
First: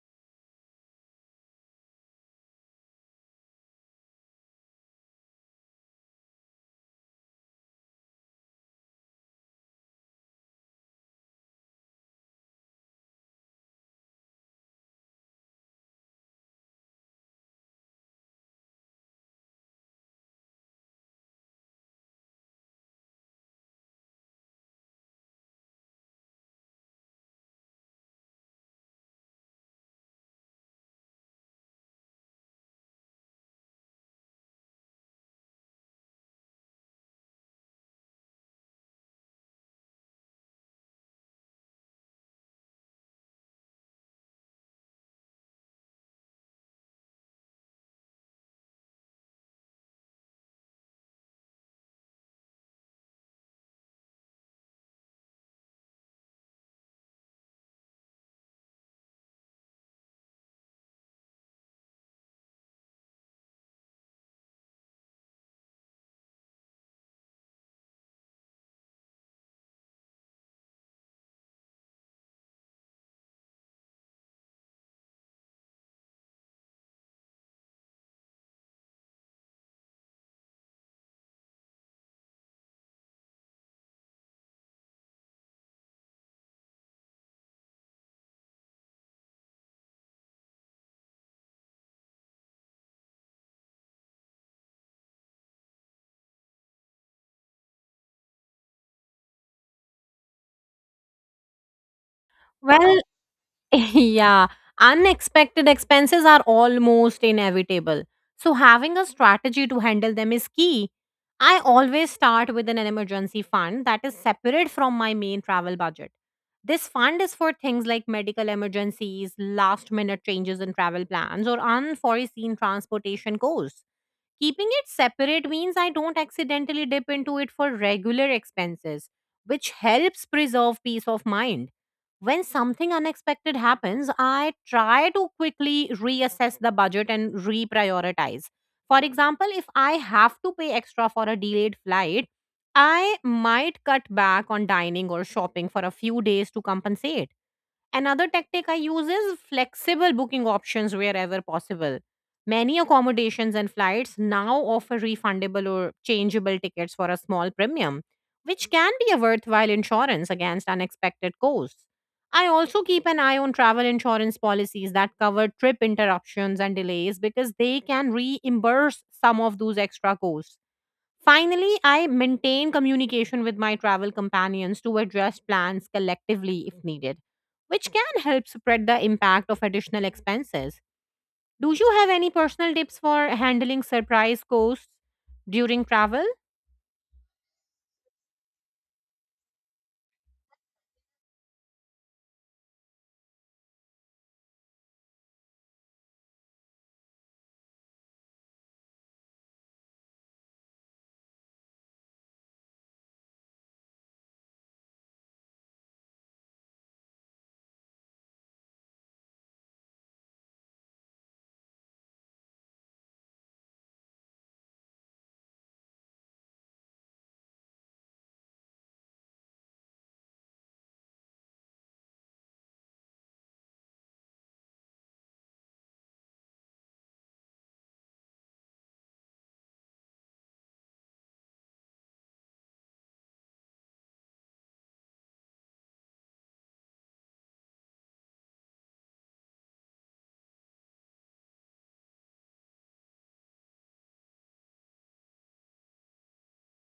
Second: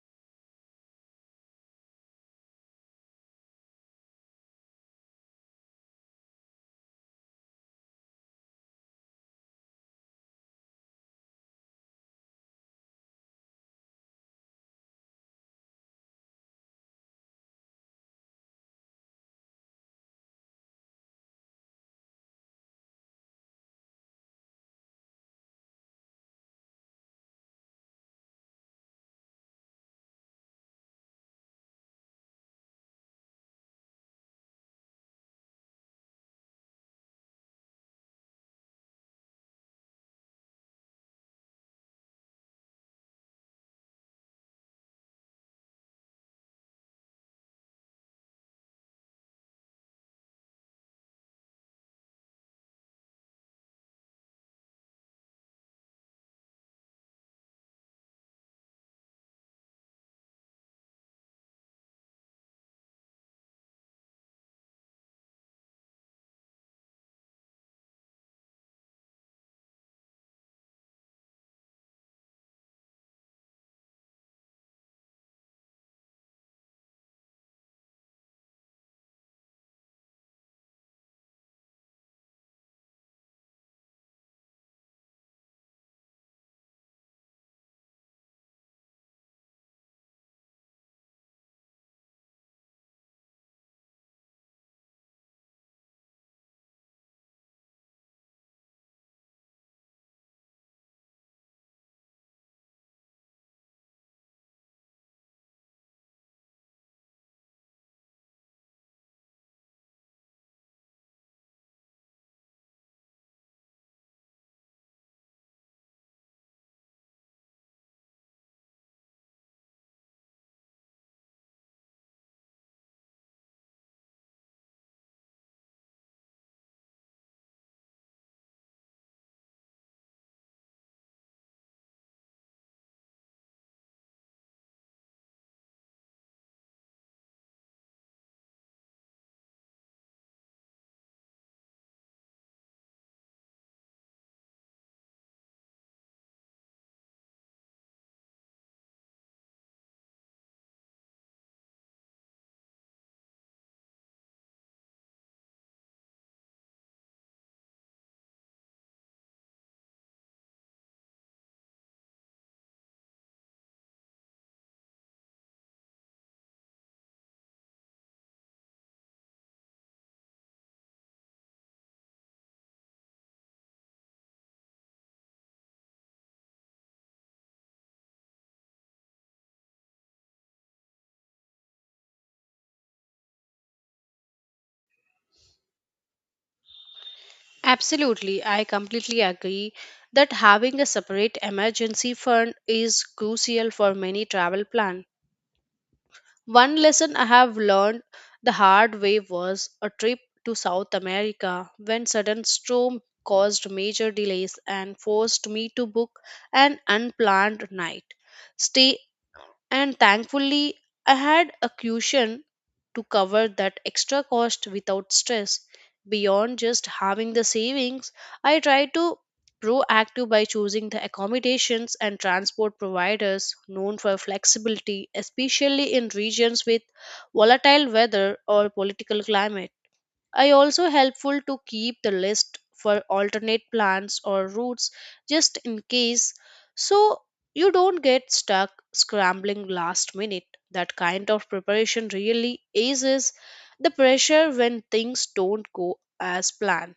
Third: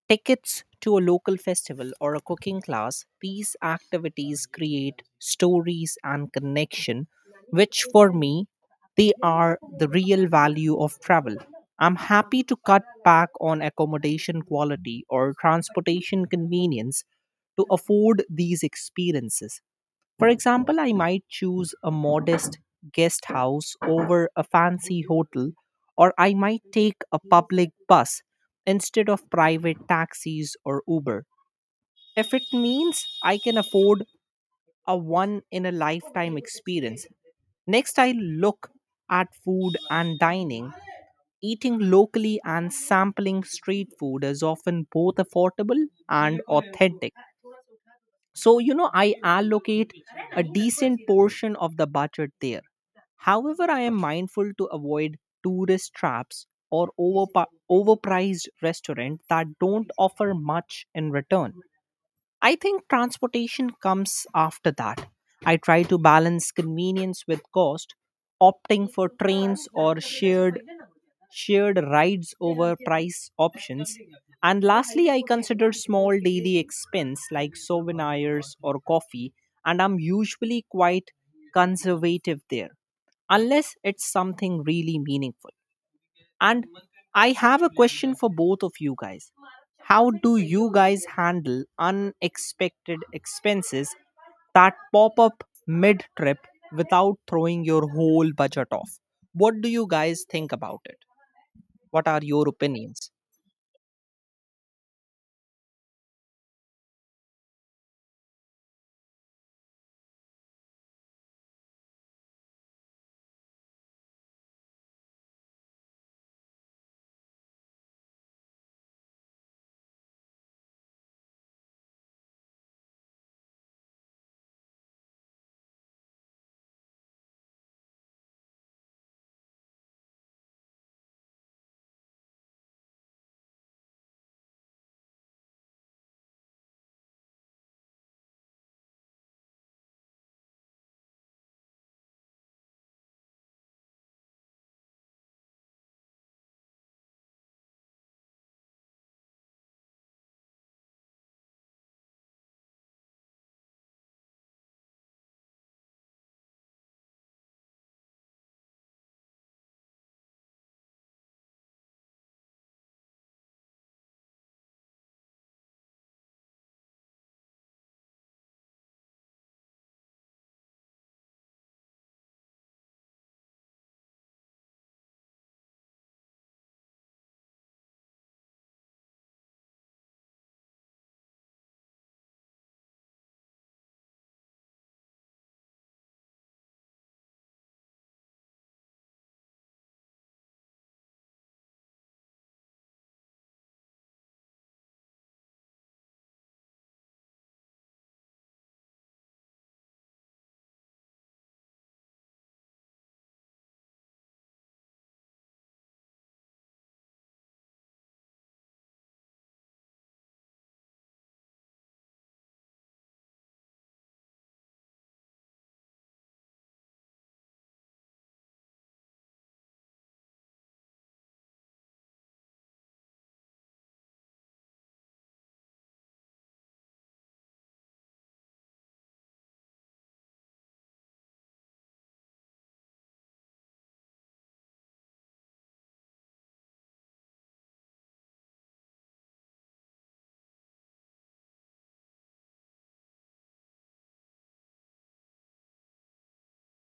Tickets to a local festival or a cooking class. These activities create stories and connection, which for me, they are the real value of travel. I'm happy to cut back on accommodation quality or transportation convenience to afford these experiences. For example, I might choose a modest guest house over a fancy hotel, or I might take a public bus instead of private taxis or Uber. If it means I can afford a one in a lifetime experience. Next, I look at food and dining. Eating locally and sampling street food is often both affordable and authentic. So, you know, I allocate a decent portion of the budget there. However, I am mindful to avoid tourist traps or overpa- overpriced restaurants that don't offer much in return. I think transportation comes after that. I try to balance convenience with cost, opting for trains or shared shared rides over price options. And lastly, I consider small daily expense like souvenirs or coffee, and I'm usually quite conservative there, unless it's something really meaningful. And I have a question for both of you guys. How do you guys handle unexpected expenses that pop up mid trip without throwing your whole budget off? What do you guys think about it? What are your
Well,
opinions?
[laughs] yeah, unexpected expenses are almost inevitable. So, having a strategy to handle them is key. I always start with an emergency fund that is separate from my main travel budget. This fund is for things like medical emergencies, last minute changes in travel plans, or unforeseen transportation costs. Keeping it separate means I don't accidentally dip into it for regular expenses, which helps preserve peace of mind. When something unexpected happens, I try to quickly reassess the budget and reprioritize. For example, if I have to pay extra for a delayed flight, I might cut back on dining or shopping for a few days to compensate. Another tactic I use is flexible booking options wherever possible. Many accommodations and flights now offer refundable or changeable tickets for a small premium, which can be a worthwhile insurance against unexpected costs. I also keep an eye on travel insurance policies that cover trip interruptions and delays because they can reimburse some of those extra costs. Finally, I maintain communication with my travel companions to adjust plans collectively if needed, which can help spread the impact of additional expenses. Do you have any personal tips for handling surprise costs during travel?
Absolutely, I completely agree that having a separate emergency fund is crucial for many travel plans. One lesson I have learned the hard way was a trip to South America when sudden storm caused major delays and forced me to book an unplanned night stay, and thankfully I had a cushion to cover that extra cost without stress. Beyond just having the savings, I try to proactive by choosing the accommodations and transport providers known for flexibility, especially in regions with volatile weather or political climate. I also helpful to keep the list for alternate plans or routes just in case, so you don't get stuck scrambling last minute. That kind of preparation really eases the pressure when things don't go as planned.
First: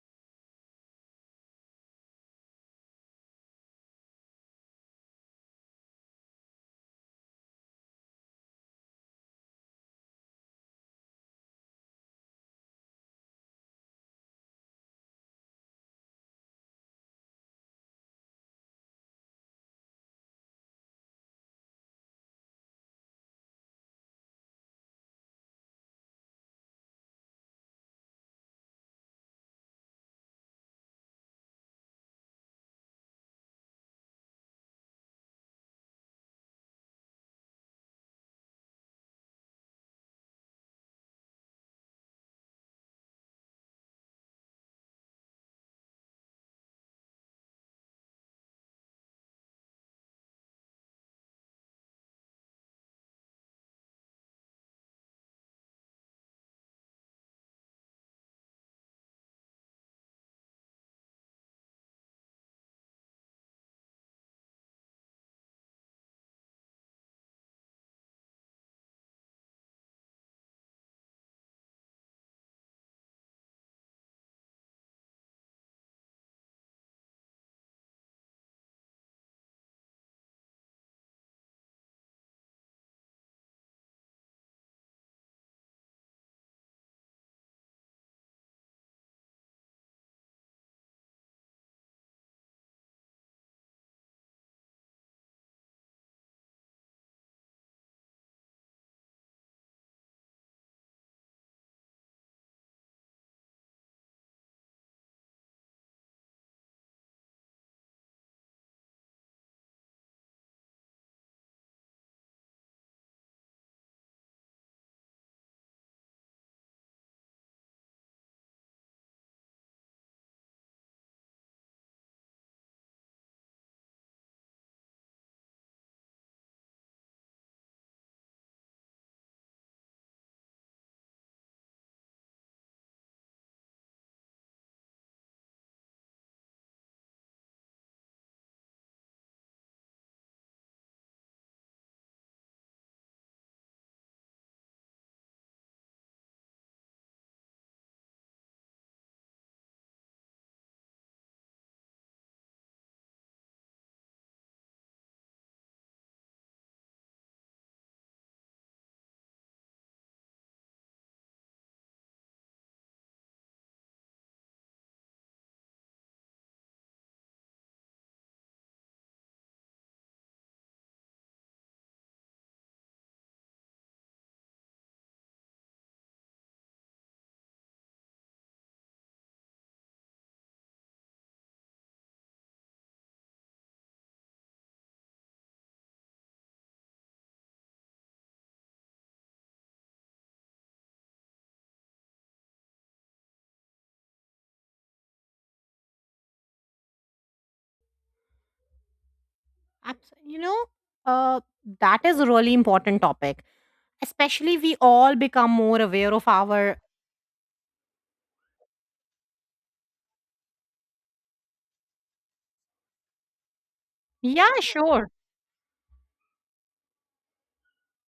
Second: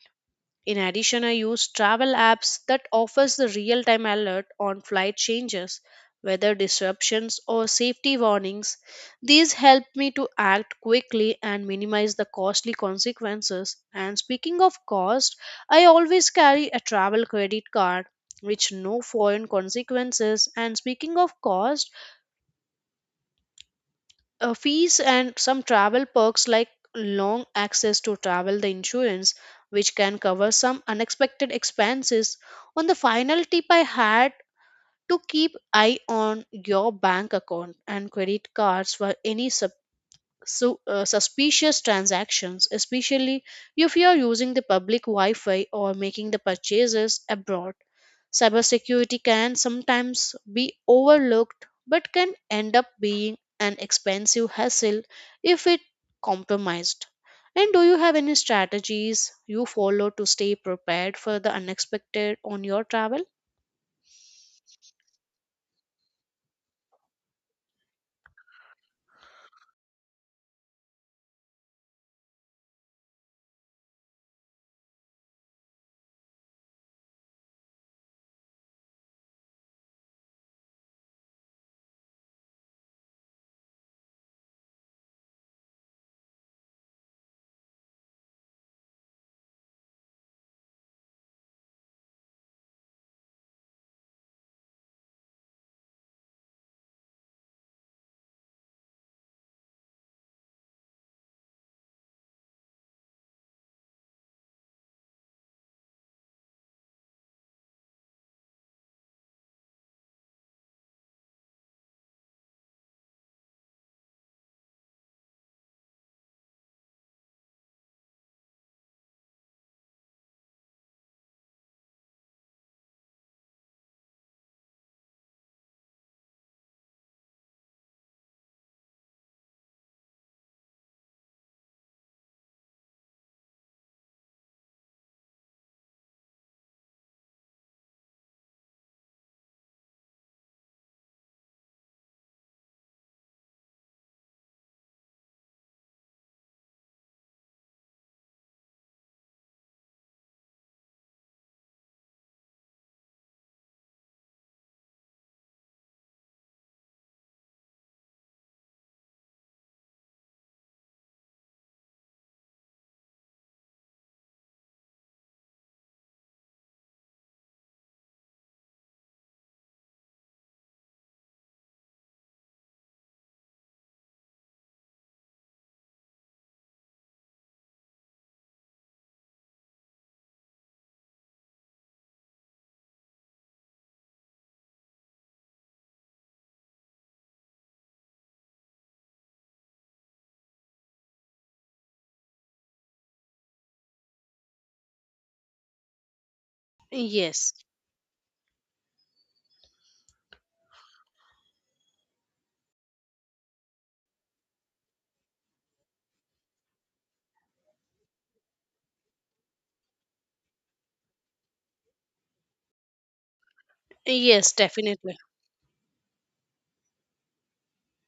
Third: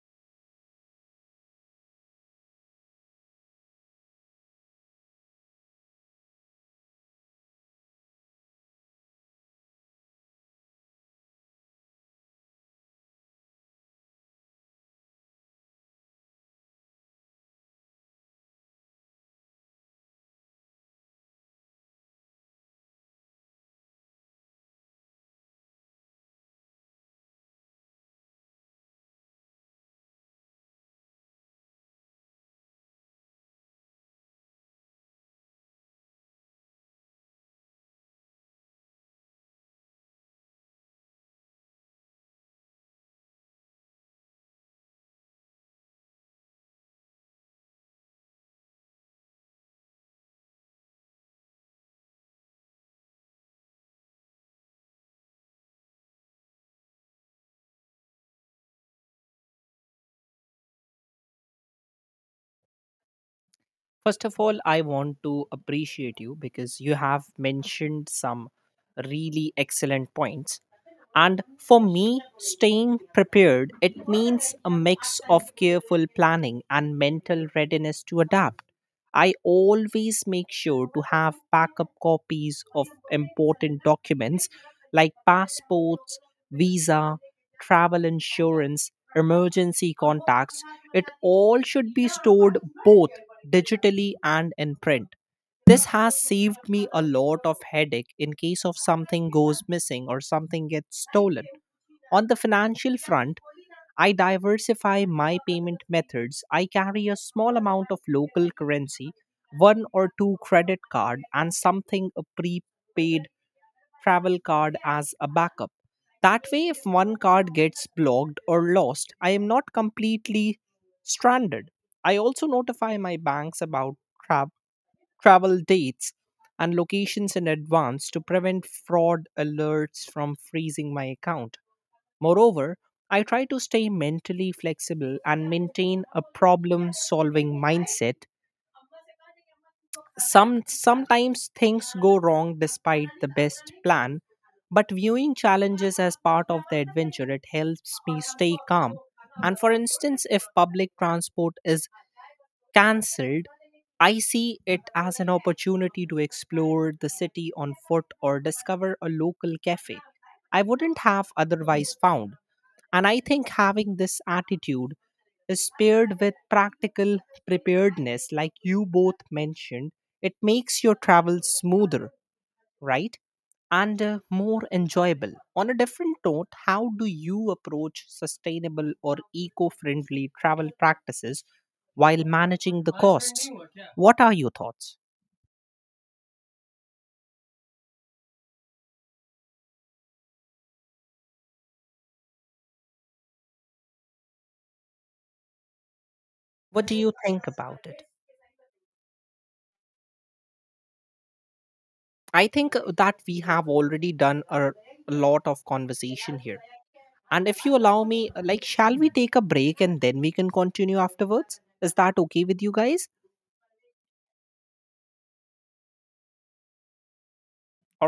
In addition, I use travel apps that offers the real-time alert on flight changes, weather disruptions or safety warnings. These help me to act quickly and minimize the costly consequences. And speaking of cost, I always carry a travel credit card which no foreign consequences and speaking of cost uh, fees and some travel perks like long access to travel the insurance, which can cover some unexpected expenses. On the final tip, I had to keep eye on your bank account and credit cards for any su- uh, suspicious transactions, especially if you are using the public Wi Fi or making the purchases abroad. Cybersecurity can sometimes be overlooked but can end up being an expensive hassle if it compromised. And do you have any strategies you follow to stay prepared for the unexpected on your travel?
First of all, I want to appreciate you because you have mentioned some really excellent points. And for me, staying prepared, it means a mix of careful planning and mental readiness to adapt. I always make sure to have backup copies of important documents like passports, visa, travel insurance, emergency contacts. It all should be stored both digitally and in print. This has saved me a lot of headache in case of something goes missing or something gets stolen. On the financial front, I diversify my payment methods. I carry a small amount of local currency, one or two credit card, and something a prepaid travel card as a backup. That way, if one card gets blocked or lost, I am not completely stranded. I also notify my banks about tra- travel dates, and locations in advance to prevent fraud alerts from freezing my account. Moreover, I try to stay mentally flexible and maintain a problem solving mindset. Some sometimes things go wrong despite the best plan, but viewing challenges as part of the adventure it helps me stay calm. And for instance, if public transport is cancelled, I see it as an opportunity to explore the city on foot or discover a local cafe I wouldn't have otherwise found. And I think having this attitude is paired with practical preparedness, like you both mentioned, it makes your travel smoother, right? And uh, more enjoyable. On a different note, how do you approach sustainable or eco friendly travel practices while managing the costs? What are your thoughts? What do you [laughs] think
Yes,
about it?
Abs- You know, uh, that is a
I
really
think uh,
important
that we
topic.
have already done
Especially,
a
we all
lot
become
of
more aware of
conversation here.
our.
And if you allow me, uh, like, shall we take a break and then we can continue afterwards? Is that okay with you guys?
Yeah,
yes,
sure.
definitely.
All right.